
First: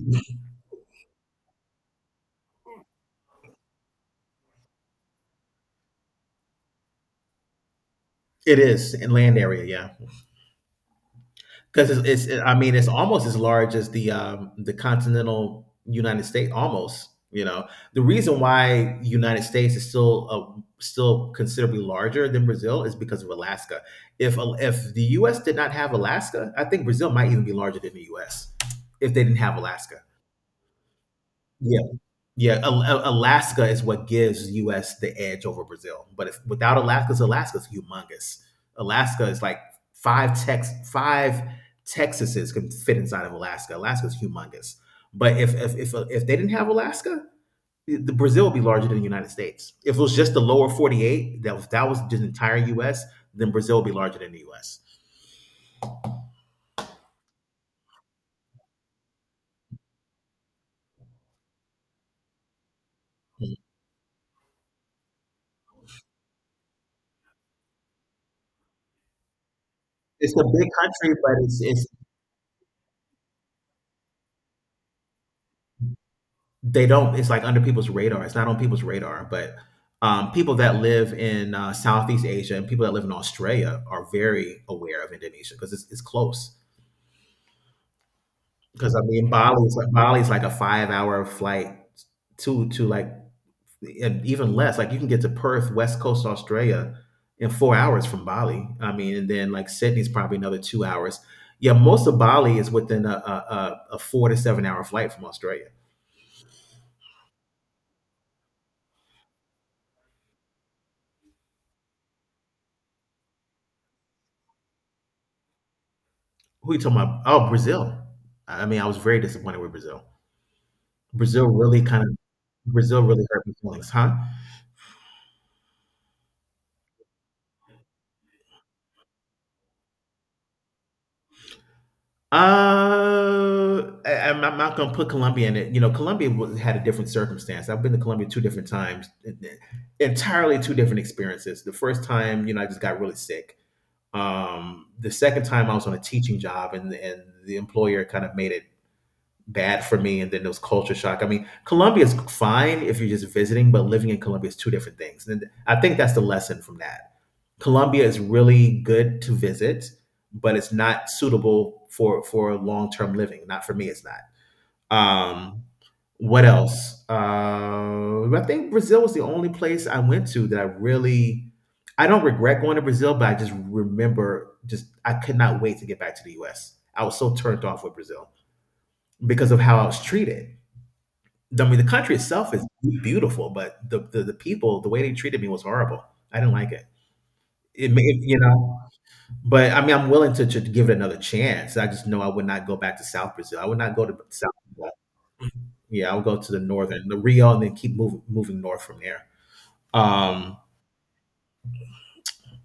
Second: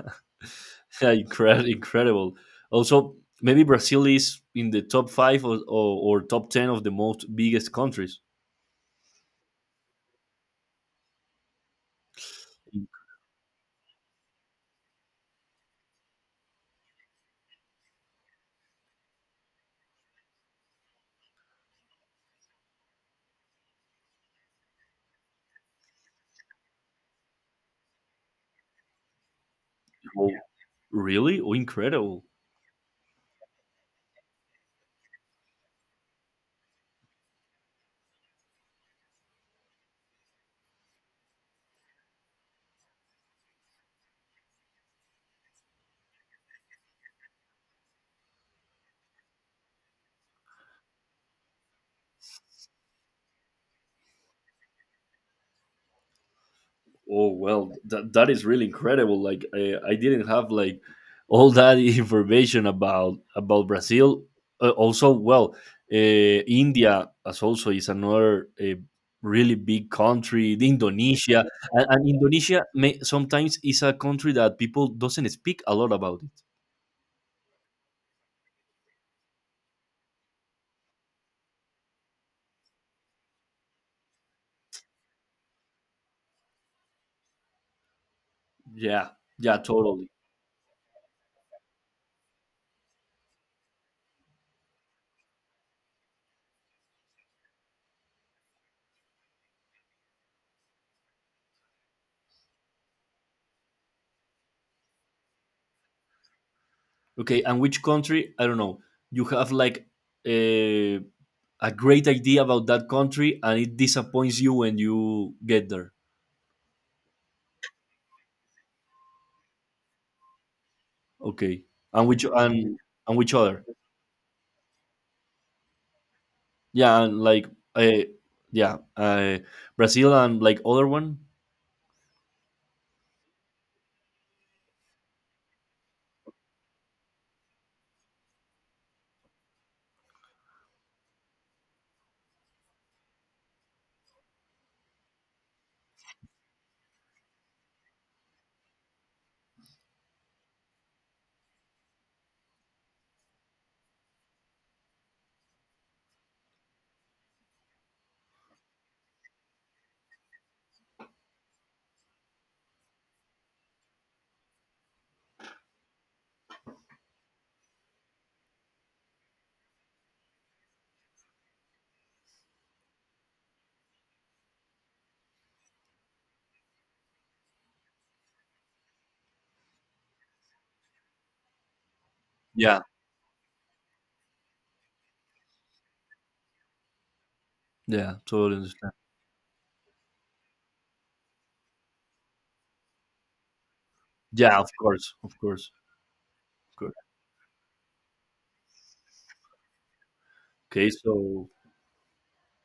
yeah, incredible. Also, maybe Brazil is in the top five or, or top ten of the most biggest countries.
It is in land area, yeah. Because I mean, it's almost as large as the continental United States, almost. You know, the reason why United States is still still considerably larger than Brazil is because of Alaska. If the U.S. did not have Alaska, I think Brazil might even be larger than the U.S. if they didn't have Alaska.
Oh, really? Oh,
Yeah.
incredible!
Yeah, Alaska is what gives U.S. the edge over Brazil. But if, without Alaska, Alaska's humongous. Alaska is like five Texases can fit inside of Alaska. Alaska's humongous. But if they didn't have Alaska, the Brazil would be larger than the United States. If it was just the lower 48, that was the entire U.S., then Brazil would be larger than the U.S.
Oh well, that is really incredible. Like, I didn't have like all that information about Brazil. Also, well, India as also is another, really big
It's a
country. The
big country, but
Indonesia,
it's it's
and Indonesia may, sometimes is a country that people doesn't speak a lot about it.
They don't. It's like under people's radar. It's not on people's radar. But people that live in Southeast Asia and people that live in Australia are very aware of Indonesia because it's close. Because I
Yeah,
mean,
yeah, totally.
Bali is like a five-hour flight to like and even less. Like you can get to Perth, West Coast Australia, in 4 hours from Bali. I mean, and then like Sydney's probably another 2 hours. Yeah, most of Bali is within a 4 to 7 hour flight from Australia.
Okay, and which country? I don't know. You have like a a great idea about that country, and it disappoints you when you get there.
Who you talking about? Oh, Brazil. I mean, I was very disappointed with Brazil. Brazil
Okay.
really kind
And
of
which and
Brazil really
which
hurt my
other?
feelings, huh?
Yeah, and like, uh, yeah, Brazil and like other one.
I am not going to put Colombia in it. You know, Colombia was, had a different circumstance. I've been to Colombia two different times, entirely two different experiences. The first time, you know, I just got really sick. The second time, I was on a teaching job, and the employer kind of made it bad for me. And then there was culture shock. I mean, Colombia is fine if you're just visiting, but living in Colombia is two different things. And I think that's the lesson from that. Colombia is really good to visit, but it's not suitable for long term living. Not for me, it's not. Um, what else? I think Brazil was the only place I went to that I really. I don't regret going to Brazil, but I just remember just I could not wait to get back to the U.S. I was so turned off with Brazil because of how I was treated. I mean, the country itself is
Yeah,
beautiful, but the people, the way they treated me was horrible. I didn't like it.
yeah,
You
totally
know,
understand.
but I mean, I'm willing to give it another chance. I just know I would not go back to South Brazil. I would not go to South.
Yeah, of
Brazil.
course, of course,
Yeah, I would go to the
of course.
northern, the Rio, and then keep moving north from there. Um,
Okay, so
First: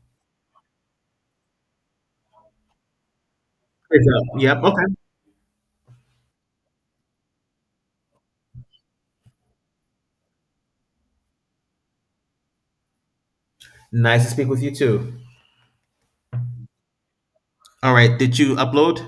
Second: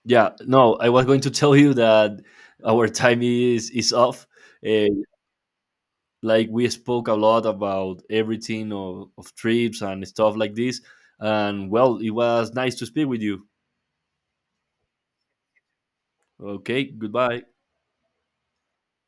yeah, no, I was going to tell you that our time is
is,
off.
yep.
Uh,
Okay.
like, we spoke a lot about everything of trips and stuff like this, and well, it was nice to speak with you.
Nice to speak with you too.
Okay, goodbye.
All right. Did you upload?